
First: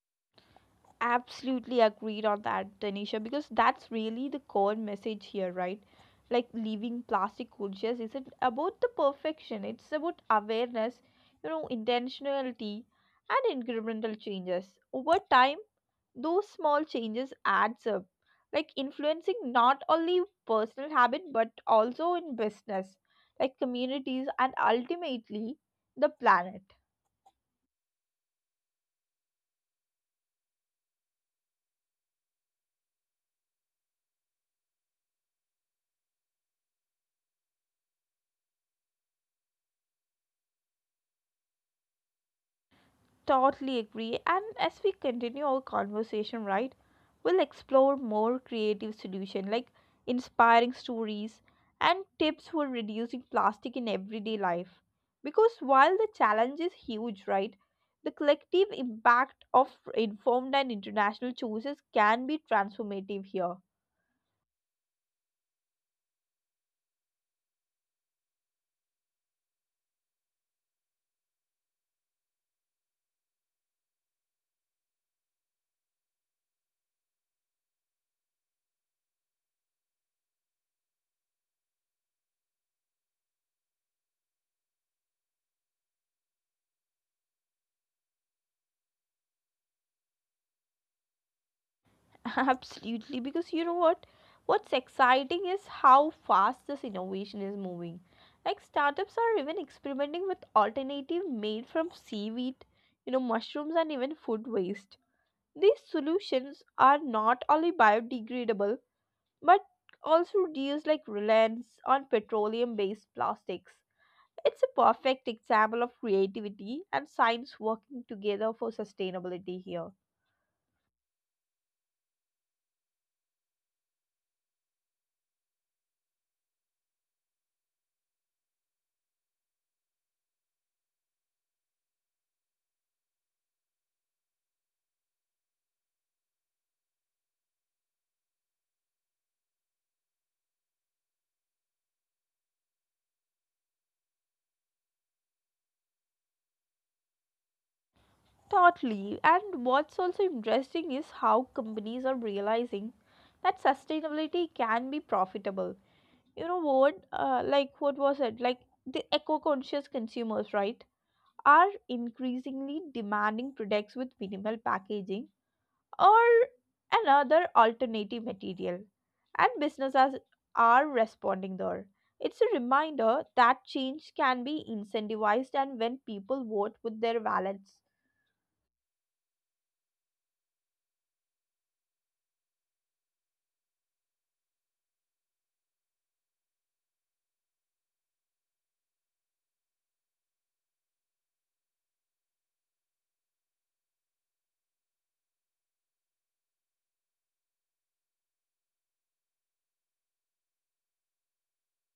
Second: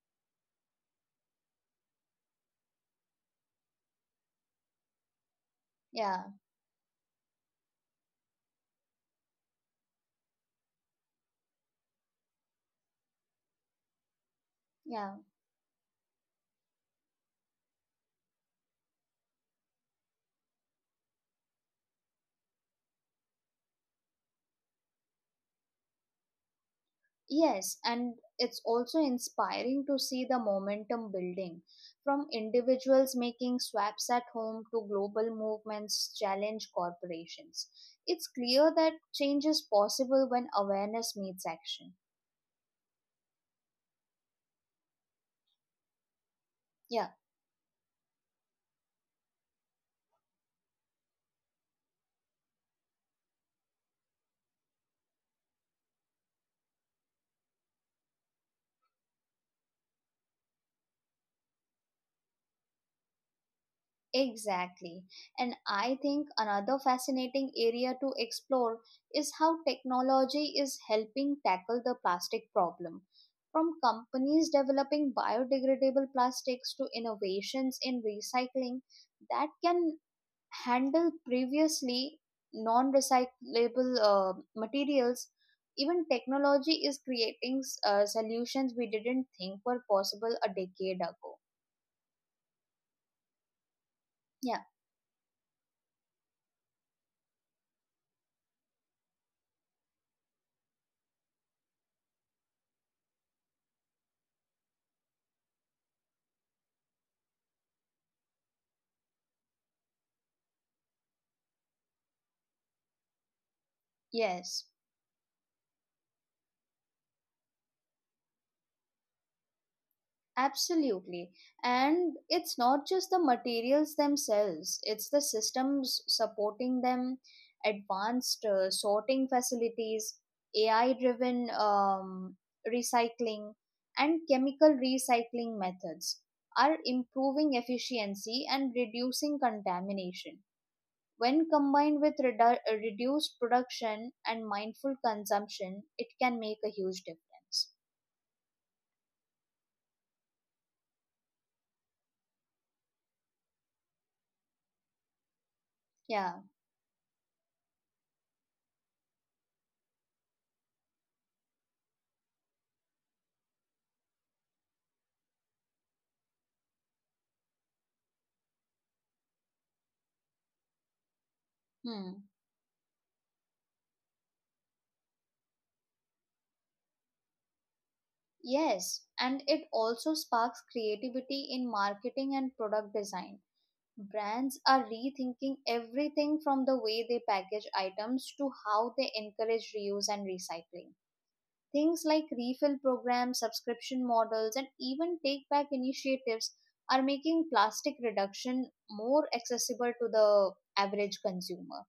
A: Absolutely agreed on that, Tanisha, because that's really the core message here, right?
B: Yeah.
A: Like leaving plastic cultures isn't about the perfection, it's about awareness, intentionality and incremental changes. Over
B: Yeah.
A: time, those small changes adds up, like influencing not only personal habit but also in business, like communities and ultimately the planet.
B: Yes, and it's also inspiring to see the momentum building from individuals making swaps at home to global movements challenge corporations. It's clear that change is possible when awareness meets action.
A: Totally agree. And as we continue our conversation, right,
B: Yeah.
A: we'll explore more creative solutions like inspiring stories and tips for reducing plastic in everyday life. Because while the challenge is huge, right, the collective impact of informed and international choices can be transformative here.
B: Exactly. And I think another fascinating area to explore is how technology is helping tackle the plastic problem. From companies developing biodegradable plastics to innovations in recycling that can handle previously non recyclable materials, even technology is creating solutions we didn't think were possible a decade ago.
A: Absolutely, because you know what?
B: Yeah,
A: What's exciting is how fast this innovation is moving. Like startups are even experimenting with alternative made from seaweed, mushrooms and even food waste. These solutions are not only biodegradable but also reduce like reliance on petroleum-based plastics. It's
B: yes.
A: a perfect example of creativity and science working together for sustainability here.
B: Absolutely. And it's not just the materials themselves, it's the systems supporting them, advanced sorting facilities, AI driven recycling, and chemical recycling methods are improving efficiency and reducing contamination. When combined with reduced production and mindful consumption, it can make a huge difference.
A: Totally. And what's also interesting is how companies are realizing that sustainability can be profitable.
B: Yeah.
A: You know what? Like, what was it? Like, the eco conscious consumers, right, are increasingly demanding products with minimal packaging or another alternative material. And businesses are responding there. It's a
B: Hmm.
A: reminder that change can be incentivized and when people vote with their wallets.
B: Yes, and it also sparks creativity in marketing and product design. Brands are rethinking everything from the way they package items to how they encourage reuse and recycling. Things like refill programs, subscription models, and even take back initiatives are making plastic reduction more accessible to the average consumer.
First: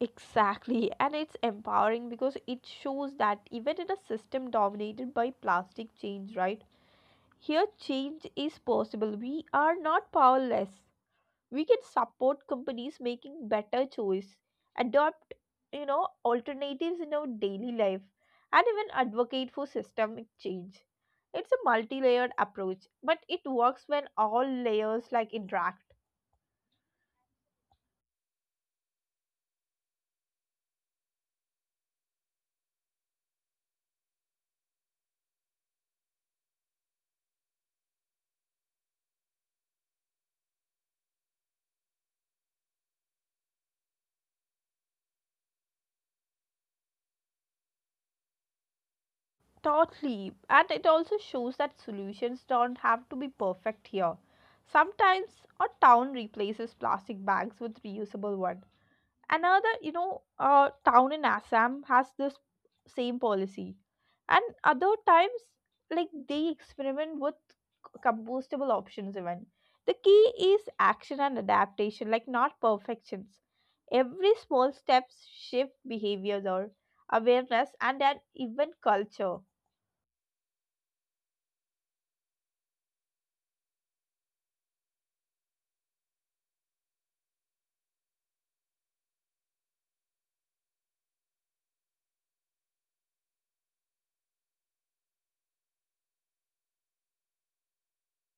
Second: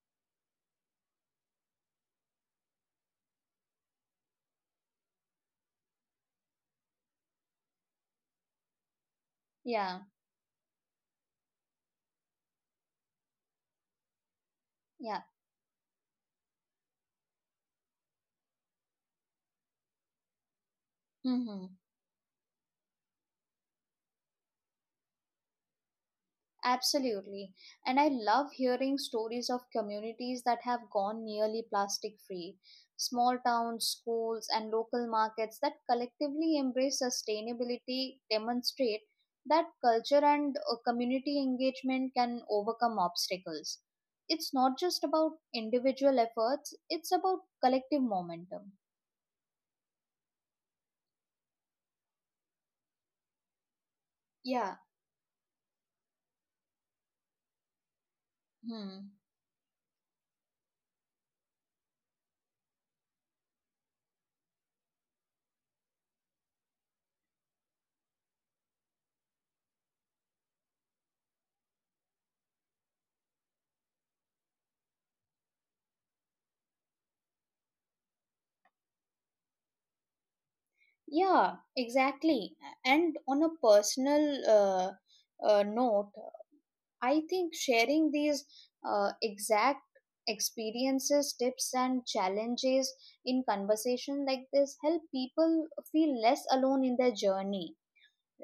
A: Exactly, and it's empowering because it shows that even in a system dominated by plastic change, right? Here, change is possible. We are
B: Yeah,
A: not powerless. We can support companies making better choice,
B: yeah.
A: adopt, alternatives in our daily life, and even advocate for systemic change. It's a
B: Hmm.
A: multi-layered approach, but it works when all layers like interact.
B: Absolutely. And I love hearing stories of communities that have gone nearly plastic free. Small towns, schools, and local markets that collectively embrace sustainability demonstrate that culture and community engagement can overcome obstacles. It's not just about individual efforts, it's about collective momentum.
A: Totally. And it also shows that solutions don't have to be perfect here.
B: Yeah.
A: Sometimes a town replaces plastic bags with reusable one.
B: Hmm.
A: Another, town in Assam has this same policy. And other times, like they experiment with compostable options even. The key is action and adaptation, like not perfections. Every small steps shift behavior, or awareness, and then even culture.
B: Yeah, exactly. And on a personal note, I think sharing these exact experiences, tips, and challenges in conversation like this help people feel less alone in their journey,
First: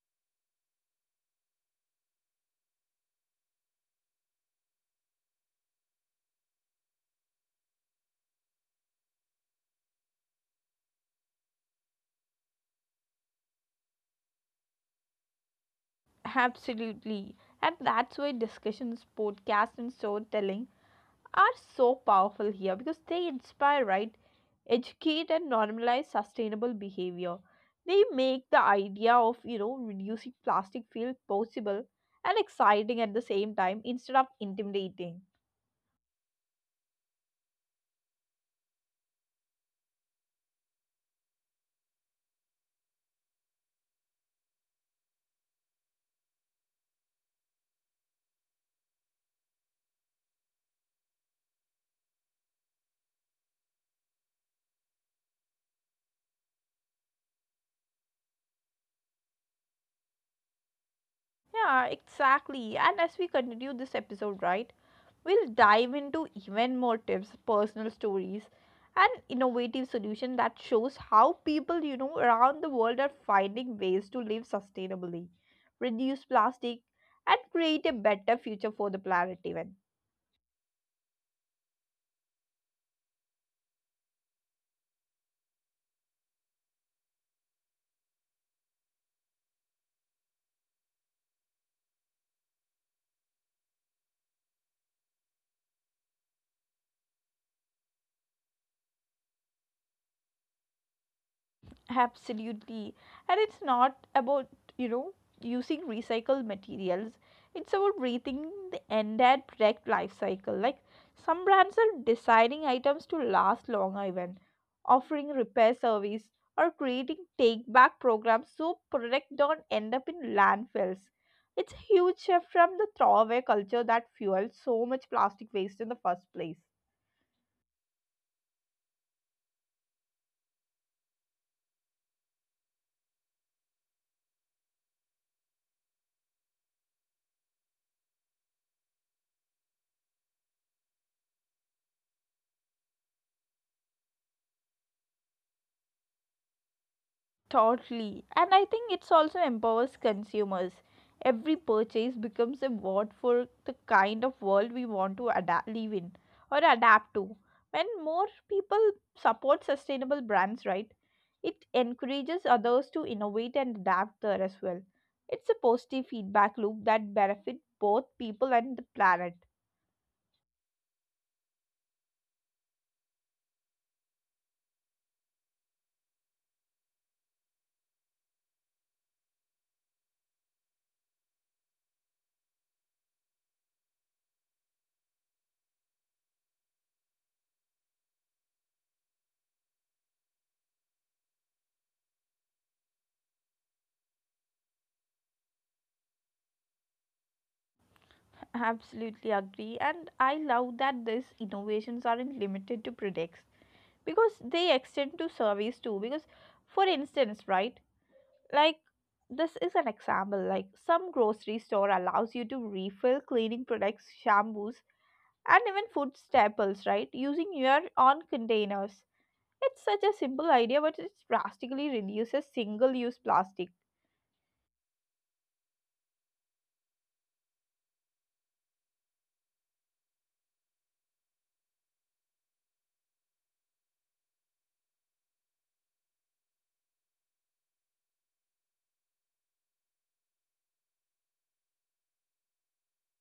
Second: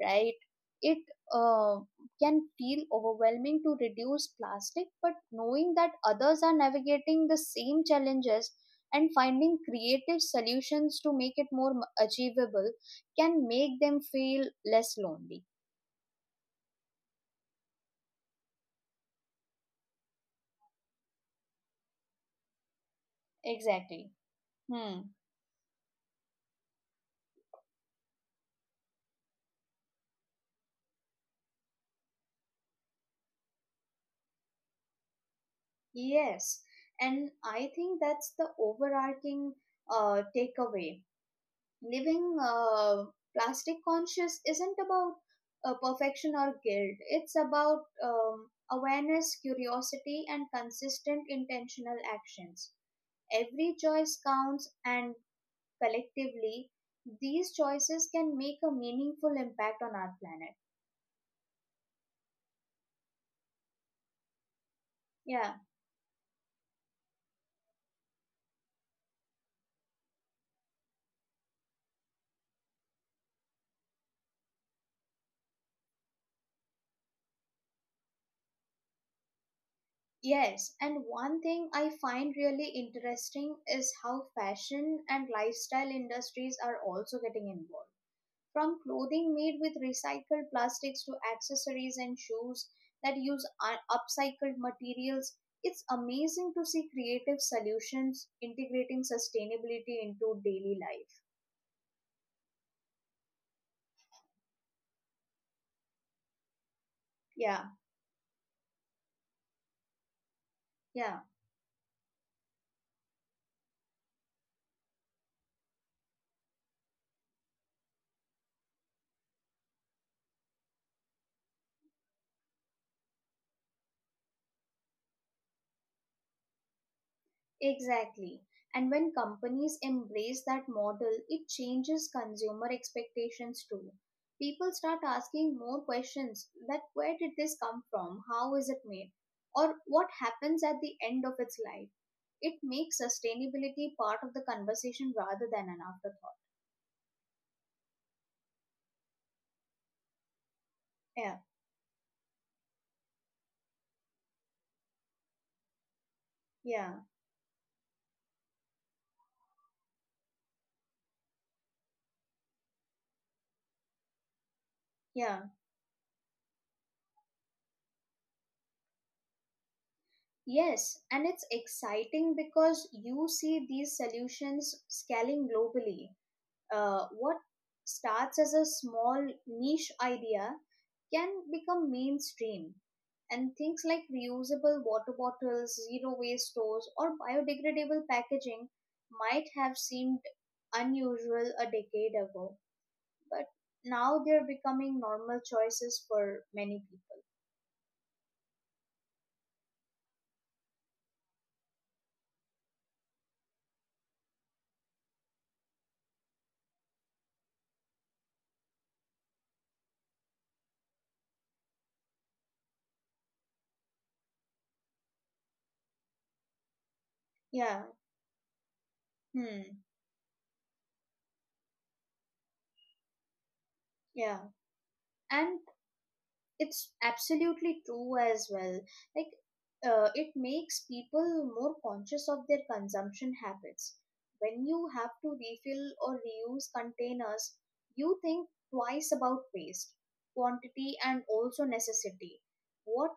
B: right? It uh, can feel overwhelming to reduce plastic, but knowing that others are navigating the same challenges and finding creative solutions to make it more achievable can make them feel less lonely.
A: Absolutely. And that's why discussions, podcasts, and storytelling are so powerful here because they inspire, right?
B: Exactly. Hmm.
A: Educate and normalize sustainable behavior. They make the idea of, reducing plastic feel possible and exciting at the same time instead of intimidating.
B: Yes, and I think that's the overarching takeaway. Living plastic conscious isn't about perfection or guilt, it's about awareness, curiosity, and consistent intentional actions. Every choice counts, and collectively, these choices can make a meaningful impact on our planet.
A: Yeah, exactly. And as we continue this episode, right, we'll
B: Yeah.
A: dive into even more tips, personal stories, and innovative solution that shows how people, around the world are finding ways to live sustainably, reduce plastic, and create a better future for the planet even.
B: Yes, and one thing I find really interesting is how fashion and lifestyle industries are also getting involved. From clothing made with recycled plastics to accessories and shoes that use upcycled materials, it's amazing to see creative solutions integrating sustainability into daily life.
A: Absolutely. And it's not about, you know, using recycled materials.
B: Yeah,
A: It's about breathing the entire product life cycle. Like
B: yeah.
A: some brands are designing items to last longer even, offering repair service or creating take back programs so products don't end up in landfills. It's a huge shift from the throwaway culture that fueled so much plastic waste in the first place.
B: Exactly. And when companies embrace that model, it changes consumer expectations too. People start asking more questions that where did this come from? How is it made? Or what happens at the end of its life? It makes sustainability part of the conversation rather than an afterthought.
A: Totally. And I think it's also empowers consumers. Every
B: Yeah,
A: purchase becomes a vote for the kind of world we want to adapt, live in or adapt
B: yeah,
A: to. When more people support sustainable brands, right, it encourages others to innovate and adapt there as well. It's a
B: yeah.
A: positive feedback loop that benefits both people and the planet.
B: Yes, and it's exciting because you see these solutions scaling globally. What starts as a small niche idea can become mainstream. And things like reusable water bottles, zero waste stores, or biodegradable packaging might have seemed unusual a decade ago, but now they're becoming normal choices for many people.
A: Absolutely agree. And I love that these innovations aren't limited to products because they extend to service too because for instance right like this is an example like some grocery store allows you to refill cleaning products shampoos and even food staples right using your
B: Yeah.
A: own containers. It's
B: Hmm.
A: such a simple idea but it drastically reduces single use plastic.
B: Yeah. And it's absolutely true as well, like it makes people more conscious of their consumption habits. When you have to refill or reuse containers, you think twice about waste, quantity, and also necessity. what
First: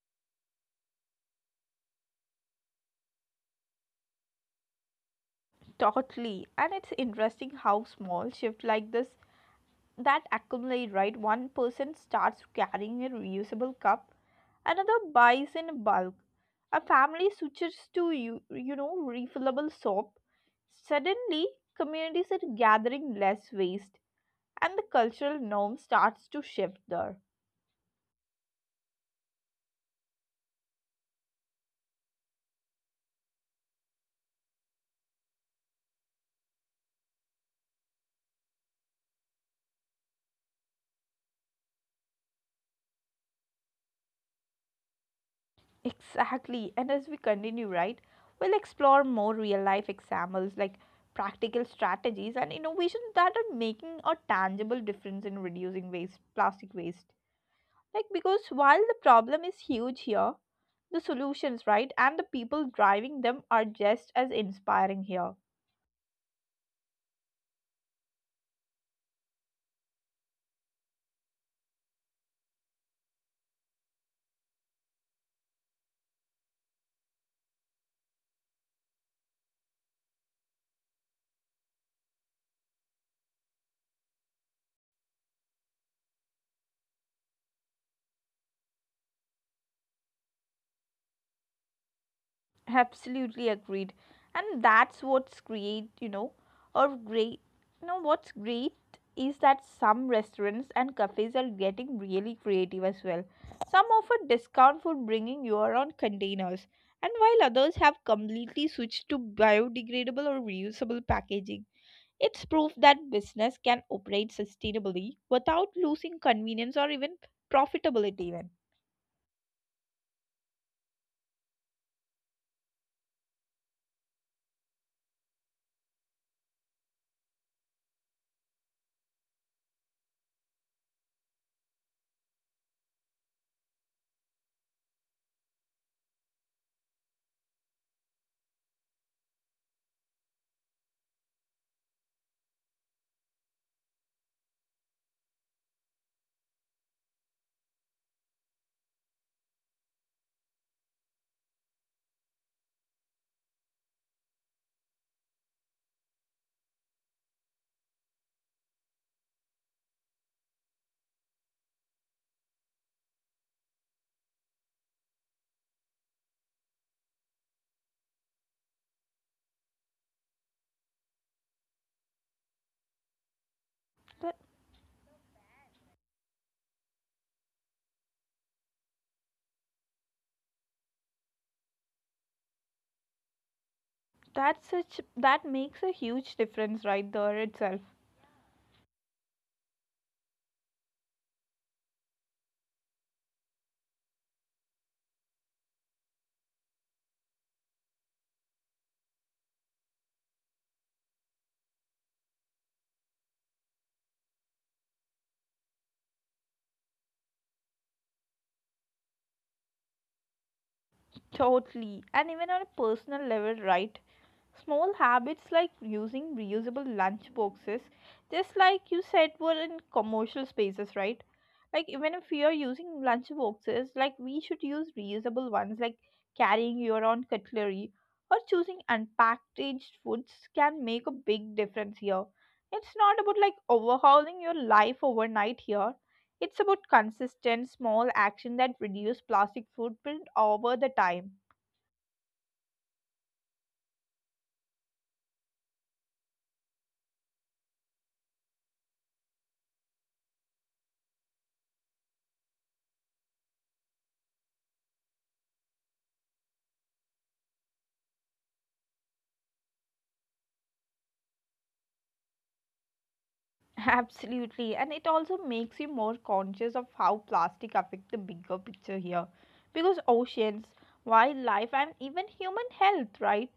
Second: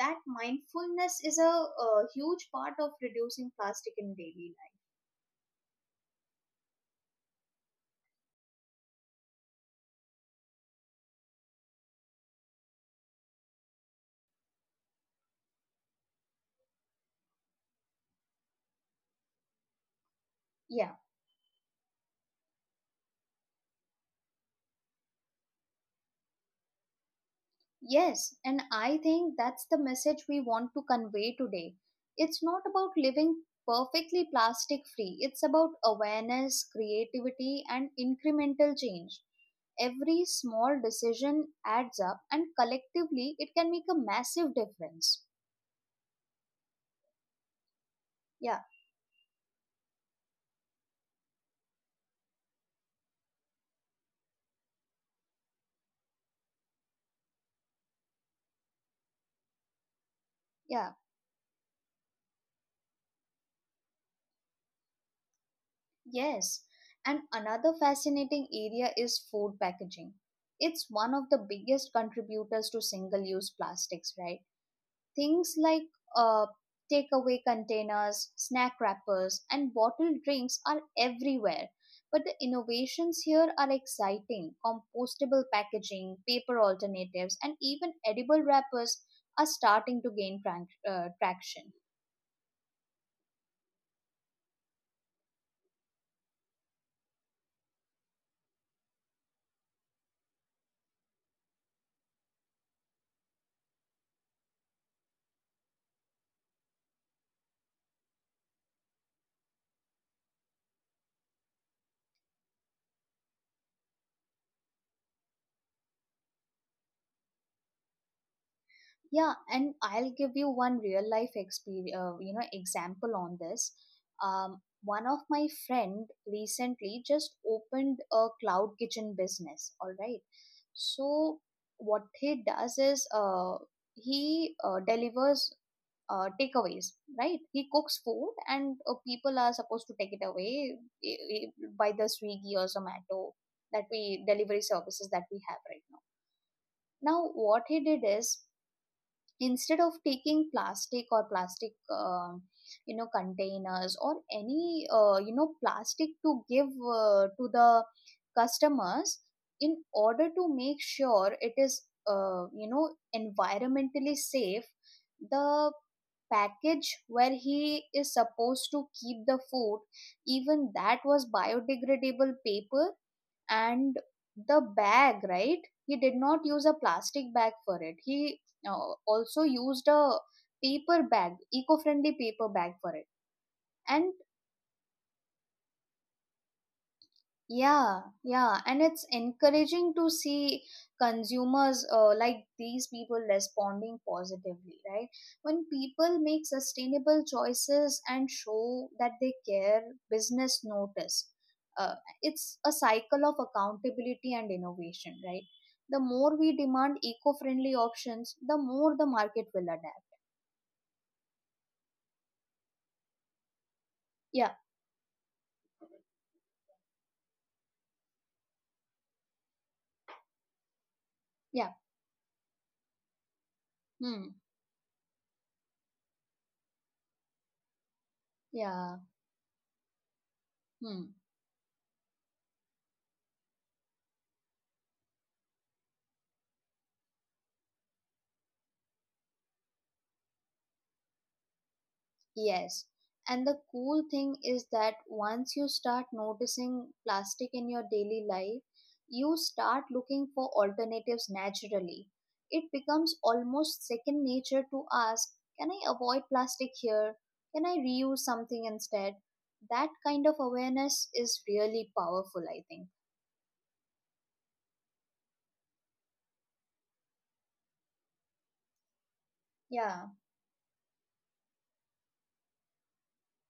B: that mindfulness is a huge part of reducing plastic in daily life.
A: Totally, and it's interesting how small shift like this that accumulate, right? One person starts carrying a reusable cup, another buys in bulk. A family switches to refillable soap.
B: Yeah.
A: Suddenly, communities are gathering less waste, and the cultural norm starts to shift there.
B: Yes, and I think that's the message we want to convey today. It's not about living perfectly plastic free, it's about awareness, creativity, and incremental change. Every small decision adds up, and collectively, it can make a massive difference.
A: Exactly. And as we continue, right,
B: Yeah,
A: we'll explore more real life examples like practical strategies and innovations that are making a tangible difference in reducing waste, plastic waste. Like, because while the problem is huge here,
B: yeah,
A: the solutions, right, and the people driving them are just as inspiring here.
B: yes. And another fascinating area is food packaging. It's one of the biggest contributors to single use plastics, right? Things like uh, takeaway containers, snack wrappers, and bottled drinks are everywhere. But the innovations here are exciting. Compostable packaging, paper alternatives, and even edible wrappers are starting to gain traction.
A: Absolutely agreed. And that's what's great, you know, or great. You know, what's great is that some restaurants and cafes are getting really creative as well. Some offer discount for bringing your own containers, and while others have completely switched to biodegradable or reusable packaging. It's proof that business can operate sustainably without losing convenience or even profitability even.
B: Yeah, and I'll give you one real life experience, example on this. One of my friend recently just opened a cloud kitchen business. All right, so what he does is, he delivers takeaways. Right, he cooks food, and people are supposed to take it away eh, eh, by the Swiggy or Zomato that we delivery services that we have right now. Now, what he did is instead of taking plastic or plastic containers or any plastic to give to the customers in order to make sure it is uh, you know environmentally safe, the package where he is supposed to keep the food, even that was biodegradable paper. And
A: That,
B: the bag, right? He did not use a plastic bag for it. He also used a paper bag, eco-friendly paper bag for it and
A: that's such that makes a huge difference right there itself.
B: yeah, yeah, and it's encouraging to see consumers like these people responding positively, right? When people make sustainable choices and show that they care, business notice. Uh, it's a cycle of accountability and innovation, right? The more we demand eco-friendly options, the more the market will adapt.
A: Totally. And even on a personal level, right?
B: Yeah,
A: Small habits like using reusable lunch boxes, just like you said, were in commercial spaces, right?
B: yeah,
A: Like, even if we are using lunch boxes, like,
B: hmm,
A: we should use reusable ones, like carrying your own cutlery or choosing
B: yeah,
A: unpackaged foods can
B: hmm.
A: make a big difference here. It's not about like overhauling your life overnight here. It's about consistent small action that reduce plastic footprint over the time.
B: Yes. And the cool thing is that once you start noticing plastic in your daily life, you start looking for alternatives naturally. It becomes almost second nature to ask, can I avoid plastic here? Can I reuse something instead? That kind of awareness is really powerful, I think.
A: Absolutely, and it also makes you more conscious of how plastic affect the bigger picture here. Because
B: Yeah,
A: oceans, wildlife, and even human health, right?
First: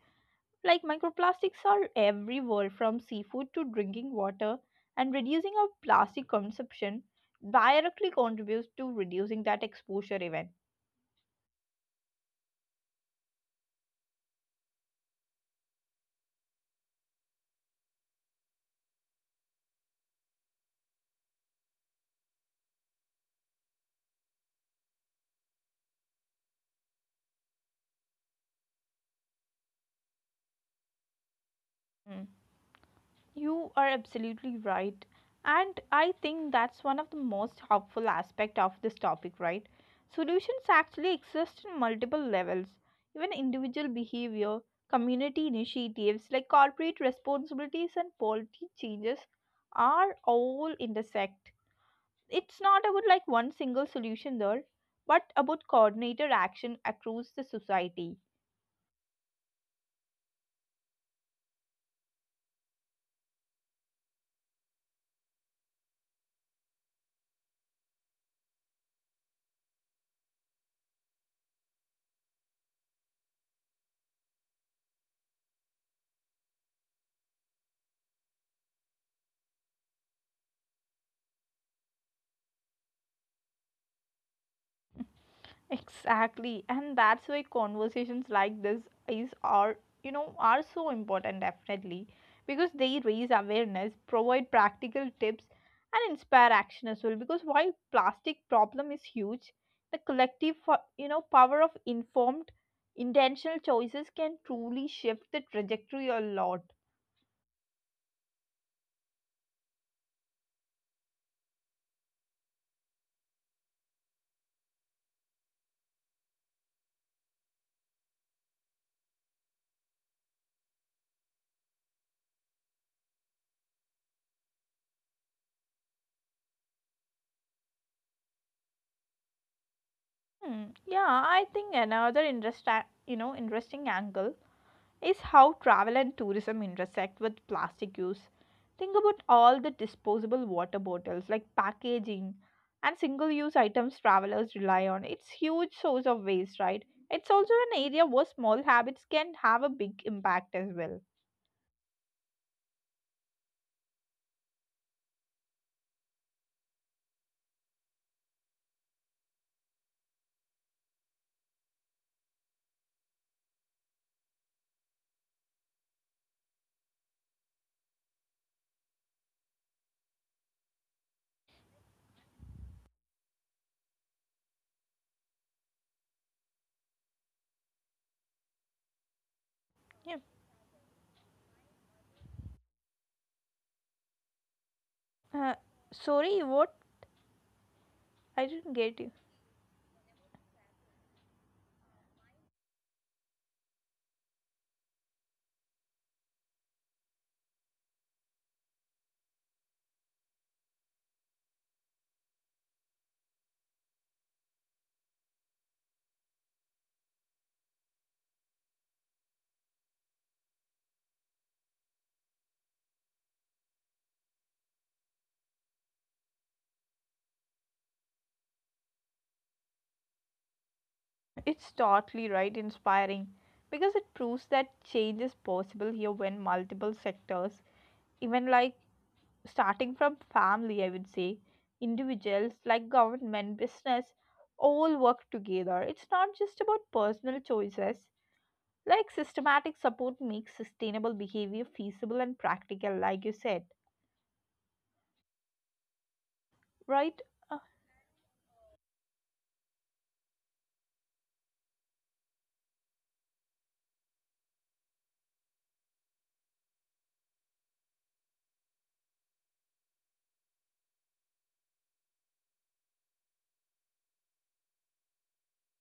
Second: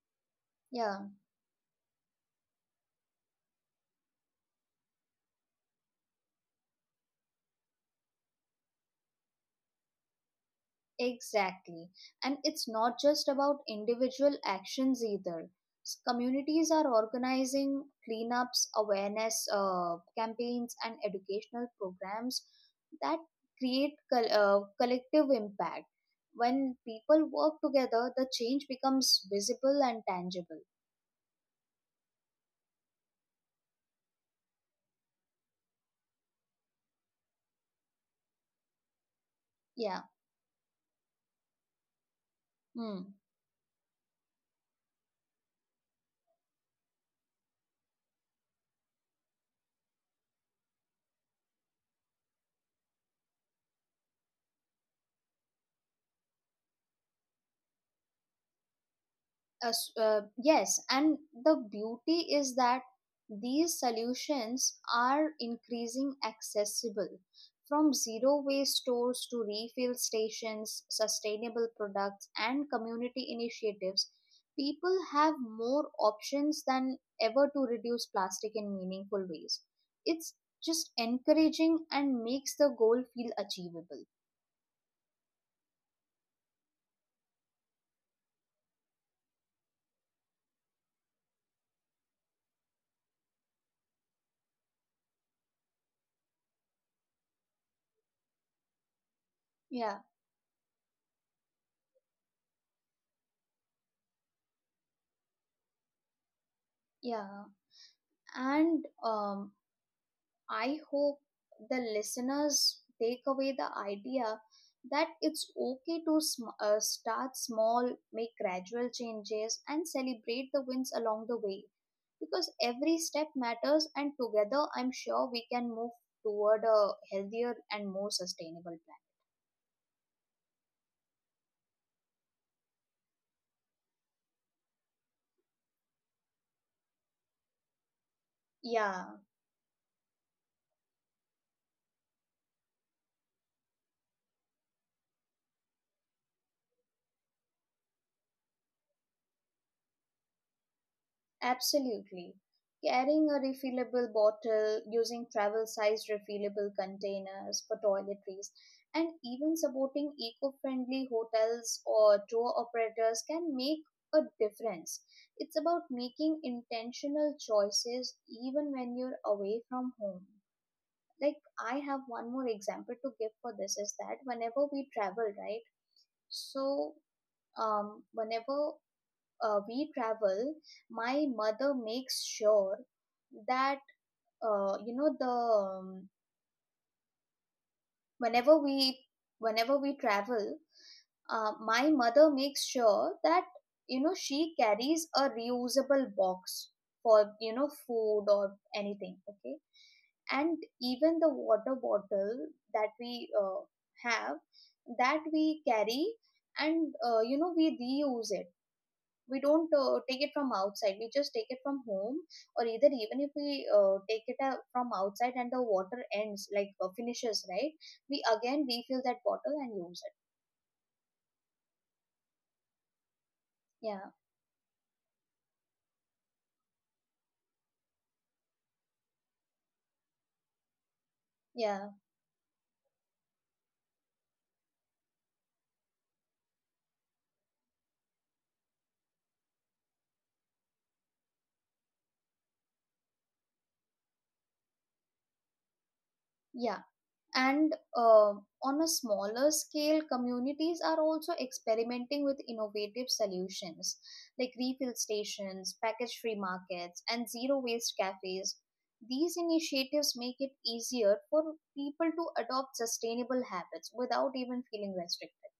A: Like
B: yeah.
A: microplastics are everywhere from seafood to drinking water, and reducing our plastic consumption directly contributes to reducing that exposure even.
B: Exactly. And it's not just about individual actions either. Communities are organizing cleanups, awareness campaigns, and educational programs that create collective impact. When people work together, the change becomes visible and tangible.
A: Hmm. You are absolutely right. And I think that's one of the most helpful aspect of this topic, right?
B: Yeah.
A: Solutions actually exist in multiple levels, even
B: Hmm.
A: individual behavior, community initiatives like corporate responsibilities and policy changes are all intersect. It's not about like one single solution there, but about coordinated action across the society.
B: Yes, and the beauty is that these solutions are increasing accessible, from zero waste stores to refill stations, sustainable products, and community initiatives. People have more options than ever to reduce plastic in meaningful ways. It's just encouraging and makes the goal feel achievable.
A: Exactly, and that's why conversations like this is are are so important definitely, because they raise awareness, provide practical tips, and inspire action as well. Because while plastic problem is huge, the
B: Yeah,
A: collective power of informed, intentional choices can truly shift the trajectory a lot.
B: yeah, and I hope the listeners take away the idea that it's okay to start small, make gradual changes, and celebrate the wins along the way. Because every step matters, and together, I'm sure we can move toward a healthier and more sustainable plan.
A: Hmm. Yeah, I think another interest interesting angle is how travel and tourism intersect with plastic use. Think about
B: Yeah.
A: all the disposable water bottles, like packaging and single use items travelers rely on. It's huge source of waste, right? It's also an area where small habits can have a big impact as well.
B: Absolutely. Carrying a refillable bottle, using travel sized refillable containers for toiletries, and even supporting eco friendly hotels or tour operators can make a difference. It's about making intentional choices even when you're away from home. Like, I have one more example to give for this is that whenever we travel, right? So, um, whenever uh, we
A: Yeah.
B: travel, my mother makes sure that you know the
A: Uh, sorry, what? I didn't
B: whenever
A: get you.
B: we whenever we travel, my mother makes sure that you know she carries a reusable box for you know food or anything. Okay, and even the water bottle that we have, that we carry and we reuse it. We don't take it from outside, we just take it from home, or either even if we take it from outside and the water ends like finishes, right, we again refill that bottle and use it.
A: It's totally right, inspiring because it
B: Yeah,
A: proves that change is possible here when multiple sectors even like starting from family, I would say,
B: yeah,
A: individuals like government, business, all work together. It's not just about personal choices. Like systematic support makes sustainable behavior feasible and practical, like you said,
B: yeah,
A: right? Uh,
B: and on a smaller scale, communities are also experimenting with innovative solutions like refill stations, package free markets, and zero waste cafes. These initiatives make it easier for people to adopt sustainable habits without even feeling restricted.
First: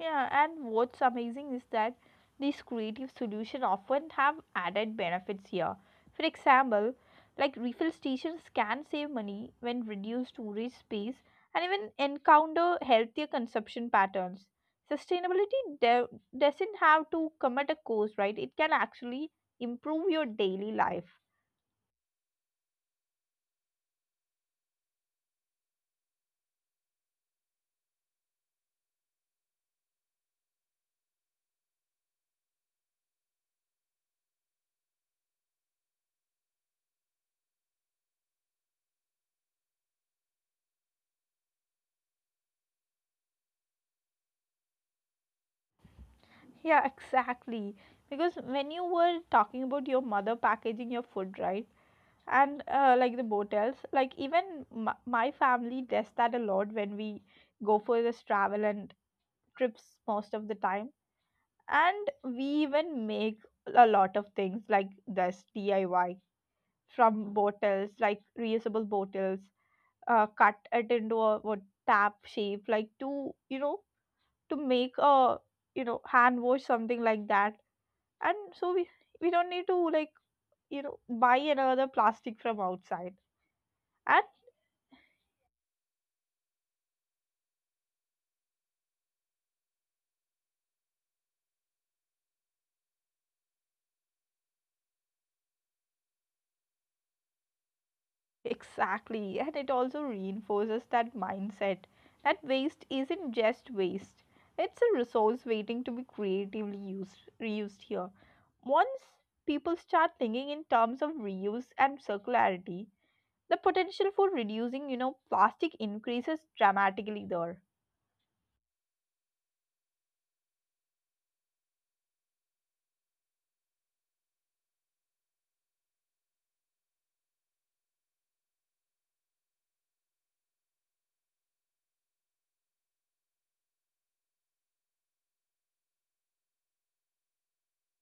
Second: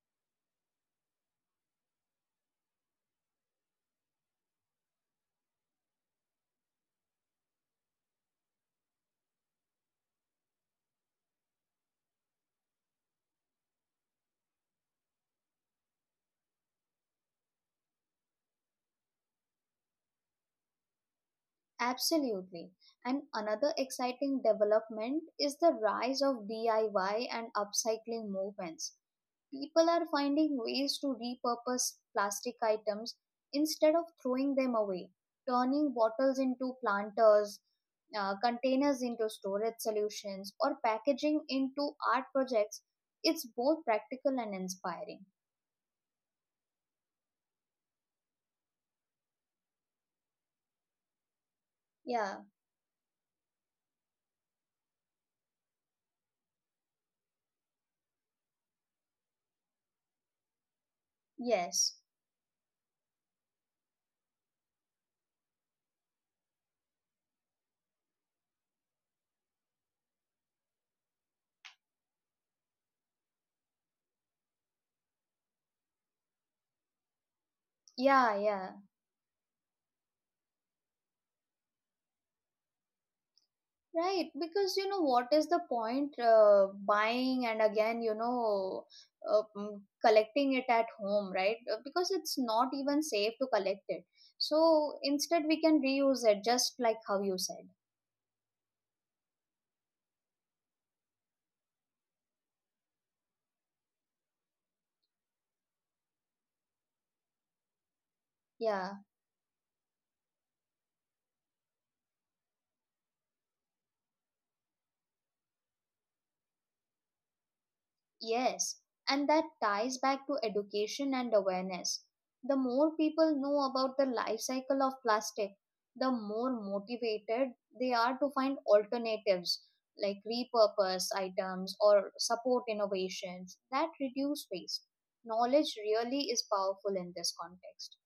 A: Yeah, and what's amazing is that these creative solutions often have added benefits here. For example, like refill stations can save money when reduced storage space and even encounter healthier consumption patterns. Sustainability de- doesn't have to come at a cost, right? It can actually improve your daily life.
B: Absolutely, and another exciting development is the rise of DIY and upcycling movements. People are finding ways to repurpose plastic items instead of throwing them away, turning bottles into planters, containers into storage solutions, or packaging into art projects. It's both practical and inspiring.
A: Yeah, exactly. Because when you were talking about your mother packaging your food, right?
B: Yeah,
A: And like the motels like even my family does that a lot when we go for this travel and trips most of the time,
B: yes.
A: and we even make a lot of things like this diy from bottles like reusable bottles, cut it into a what tap shape like to to make a hand wash something like that.
B: Yeah,
A: And so
B: yeah.
A: we don't need to like buy another plastic from outside. And
B: Right, because you know what is the point buying and again, you know, collecting it at home, right? Because it's not even safe to collect it. So instead, we can reuse it just like how you said.
A: exactly, and it also reinforces that mindset that waste isn't just waste, it's a resource waiting to be creatively used, reused here.
B: Yeah.
A: Once people start thinking in terms of reuse and circularity, the potential for reducing, plastic increases dramatically there.
B: Yes, and that ties back to education and awareness. The more people know about the life cycle of plastic, the more motivated they are to find alternatives, like repurpose items or support innovations that reduce waste. Knowledge really is powerful in this context.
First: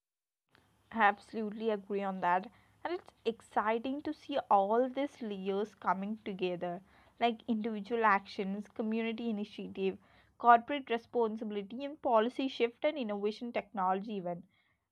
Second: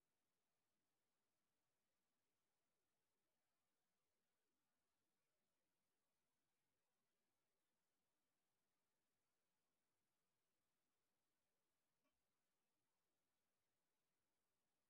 A: Absolutely agree on that. And it's exciting to see all these layers coming together, like individual actions, community initiative, corporate responsibility, and policy shift and innovation technology even.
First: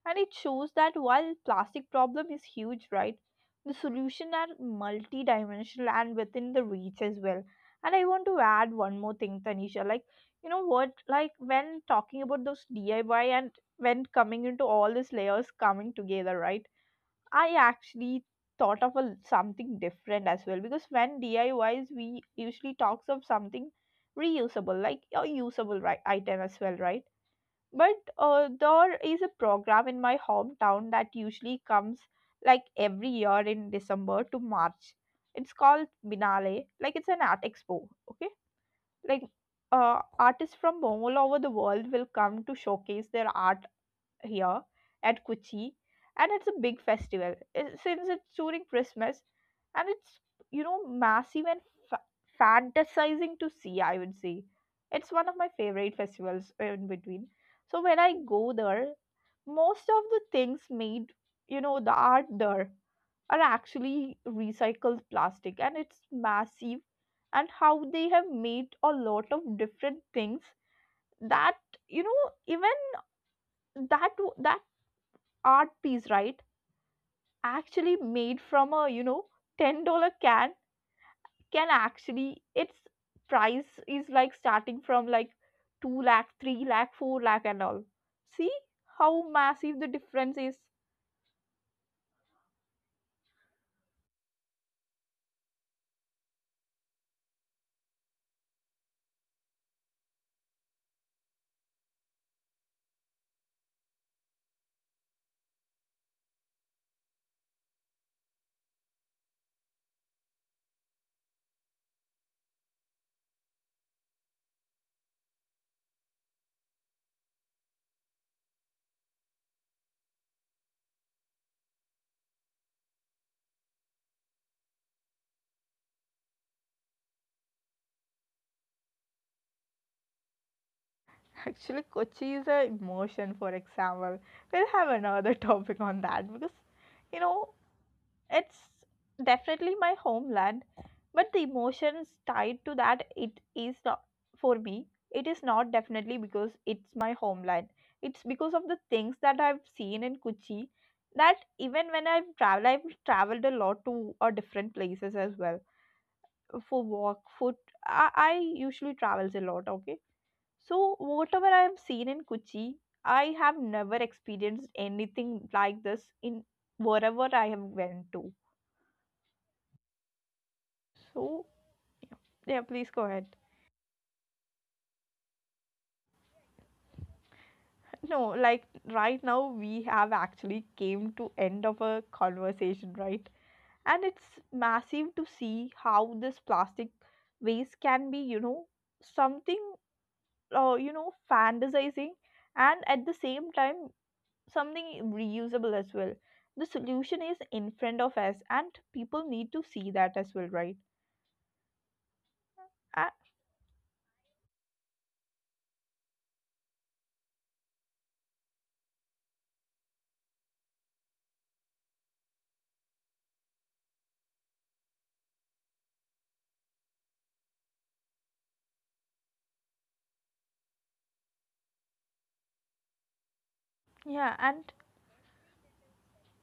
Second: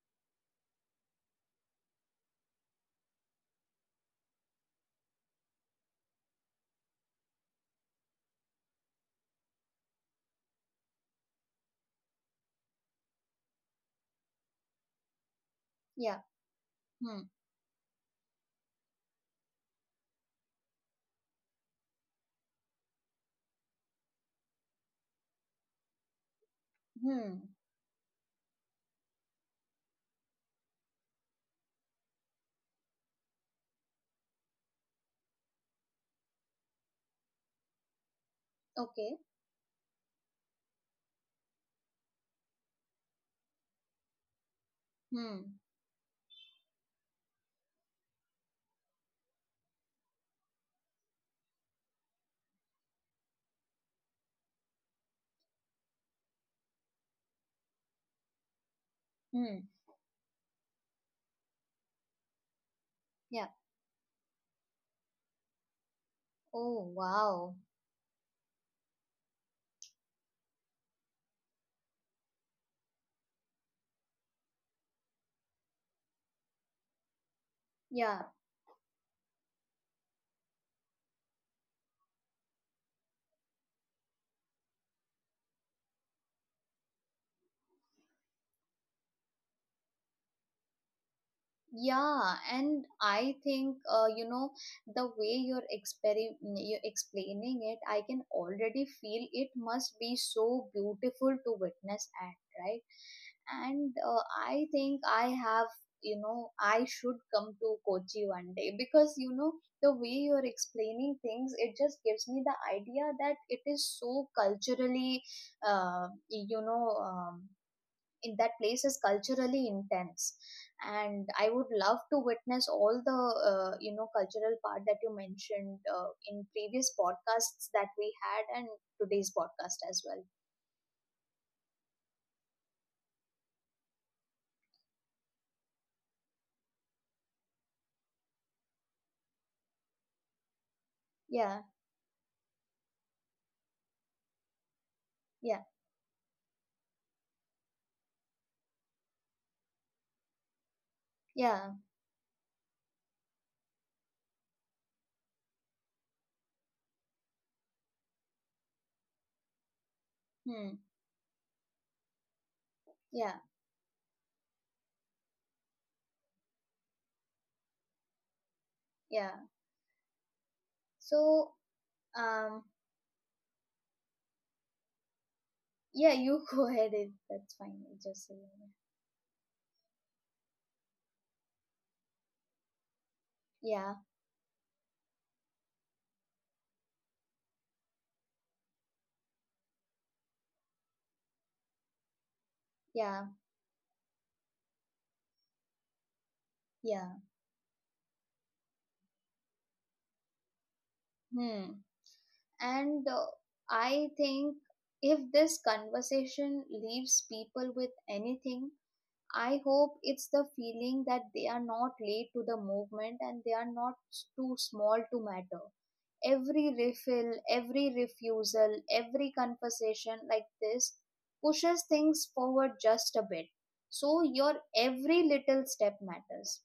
A: And it shows that while plastic problem is huge, right? The solution are multidimensional and within the reach as well. And I want to add one more thing, Tanisha. Like, you know what? Like when talking about those DIY and when coming into all these layers coming
B: Yeah.
A: together, right?
B: Hmm.
A: I actually thought of a, something different as well because when DIYs, we usually talks of something reusable, like a usable right, item as well, right?
B: Hmm.
A: But there is a program in my hometown that usually comes like every year in December to March. It's called Binale, like it's an art expo, okay?
B: Okay.
A: Like artists from all over the world will come to showcase their art here at
B: Hmm.
A: Kochi, and it's a big festival since it's during Christmas, and it's massive and fa- fantasizing to see. I would say it's one of my favorite festivals in between. So when I go there,
B: Hmm.
A: most of the things made, the art there,
B: Yeah.
A: are actually recycled plastic, and it's
B: Oh,
A: massive.
B: wow.
A: And how they have made a lot of different things that you know even that that art piece, right? Actually
B: Yeah.
A: made from a $10 can actually its price is like starting from like 2 lakh, 3 lakh, 4 lakh and all. See how massive the difference is.
B: Yeah, and I think the way you're you're explaining it, I can already feel it must be so beautiful to witness at, right? And I think I have, you know, I should come to Kochi one day, because you know the way you're explaining things, it just gives me the idea that it is so culturally, uh, you know, um in that place is culturally intense, and I would love to witness all the cultural part that you mentioned in previous podcasts that we had, and today's podcast as well.
A: Actually, Kochi is a emotion. For example, we'll have another topic on that because you know it's definitely my homeland, but the
B: Yeah,
A: emotions tied to that it is not for me. It is
B: yeah,
A: not definitely because it's my homeland. It's because of the things that I've seen in Kochi that
B: yeah,
A: even when I've traveled a lot to different places as well for work, for I usually travels a lot. Okay,
B: hmm,
A: so whatever I've seen in Kochi, I
B: yeah,
A: have never experienced anything like this in wherever I have went to.
B: yeah. So
A: So
B: um,
A: yeah, please go ahead.
B: yeah, you go ahead it, that's fine, it's just say
A: No, like right now we have actually came to end of a conversation, right?
B: yeah,
A: And it's massive to see how this plastic waste can be, you know, something fantasizing and at
B: yeah,
A: the same time something reusable as well. The
B: yeah,
A: solution is in front of us and people need to see that as well, right?
B: hmm. And
A: Uh,
B: I think if this conversation leaves people with anything, I hope it's the feeling that they are not late to the movement and they are not too small to matter. Every refill, every refusal, every conversation like this pushes things forward just a bit. So your
A: yeah, and
B: every little step matters.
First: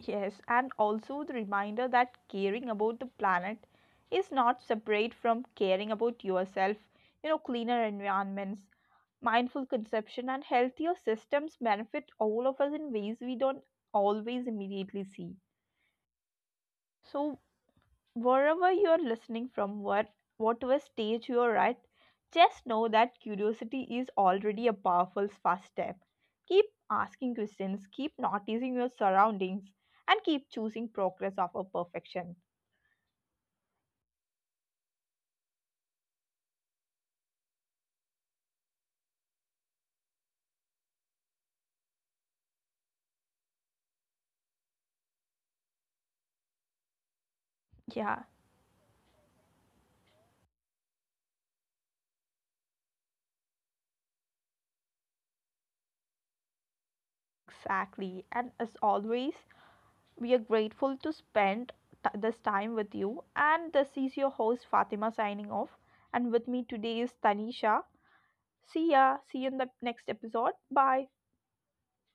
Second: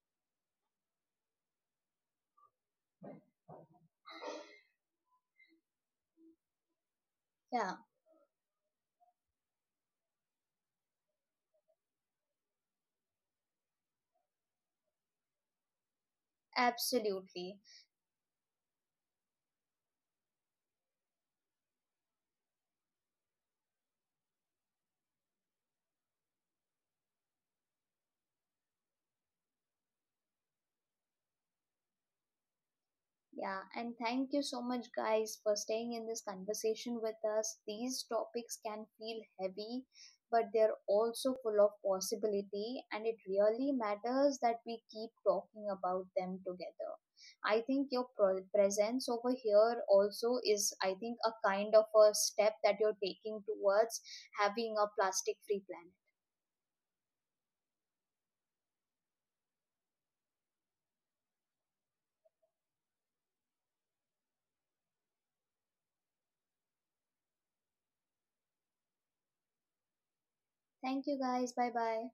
A: yes, and also the reminder that caring about the planet is not separate from caring about yourself. You know,
B: Yeah,
A: cleaner environments, mindful consumption, and healthier systems benefit all of us in ways we don't always immediately see. So,
B: absolutely.
A: wherever you are listening from, what, whatever stage you are at, just know that curiosity is already a powerful first step. Keep asking questions, keep noticing your surroundings, and keep choosing progress over perfection.
B: Yeah, and thank you so much, guys, for staying in this conversation with us. These topics can feel heavy, but they're also full of possibility, and it really matters that we keep talking about them together. I think your
A: Yeah,
B: presence over here also is, I think, a kind of a step that you're taking towards having a plastic free planet.
A: exactly. And as always, we are grateful to spend this time with you. And this is your host Fatima signing off. And with me today is Tanisha. See ya. See you in the next episode. Bye.
B: Thank you, guys. Bye bye.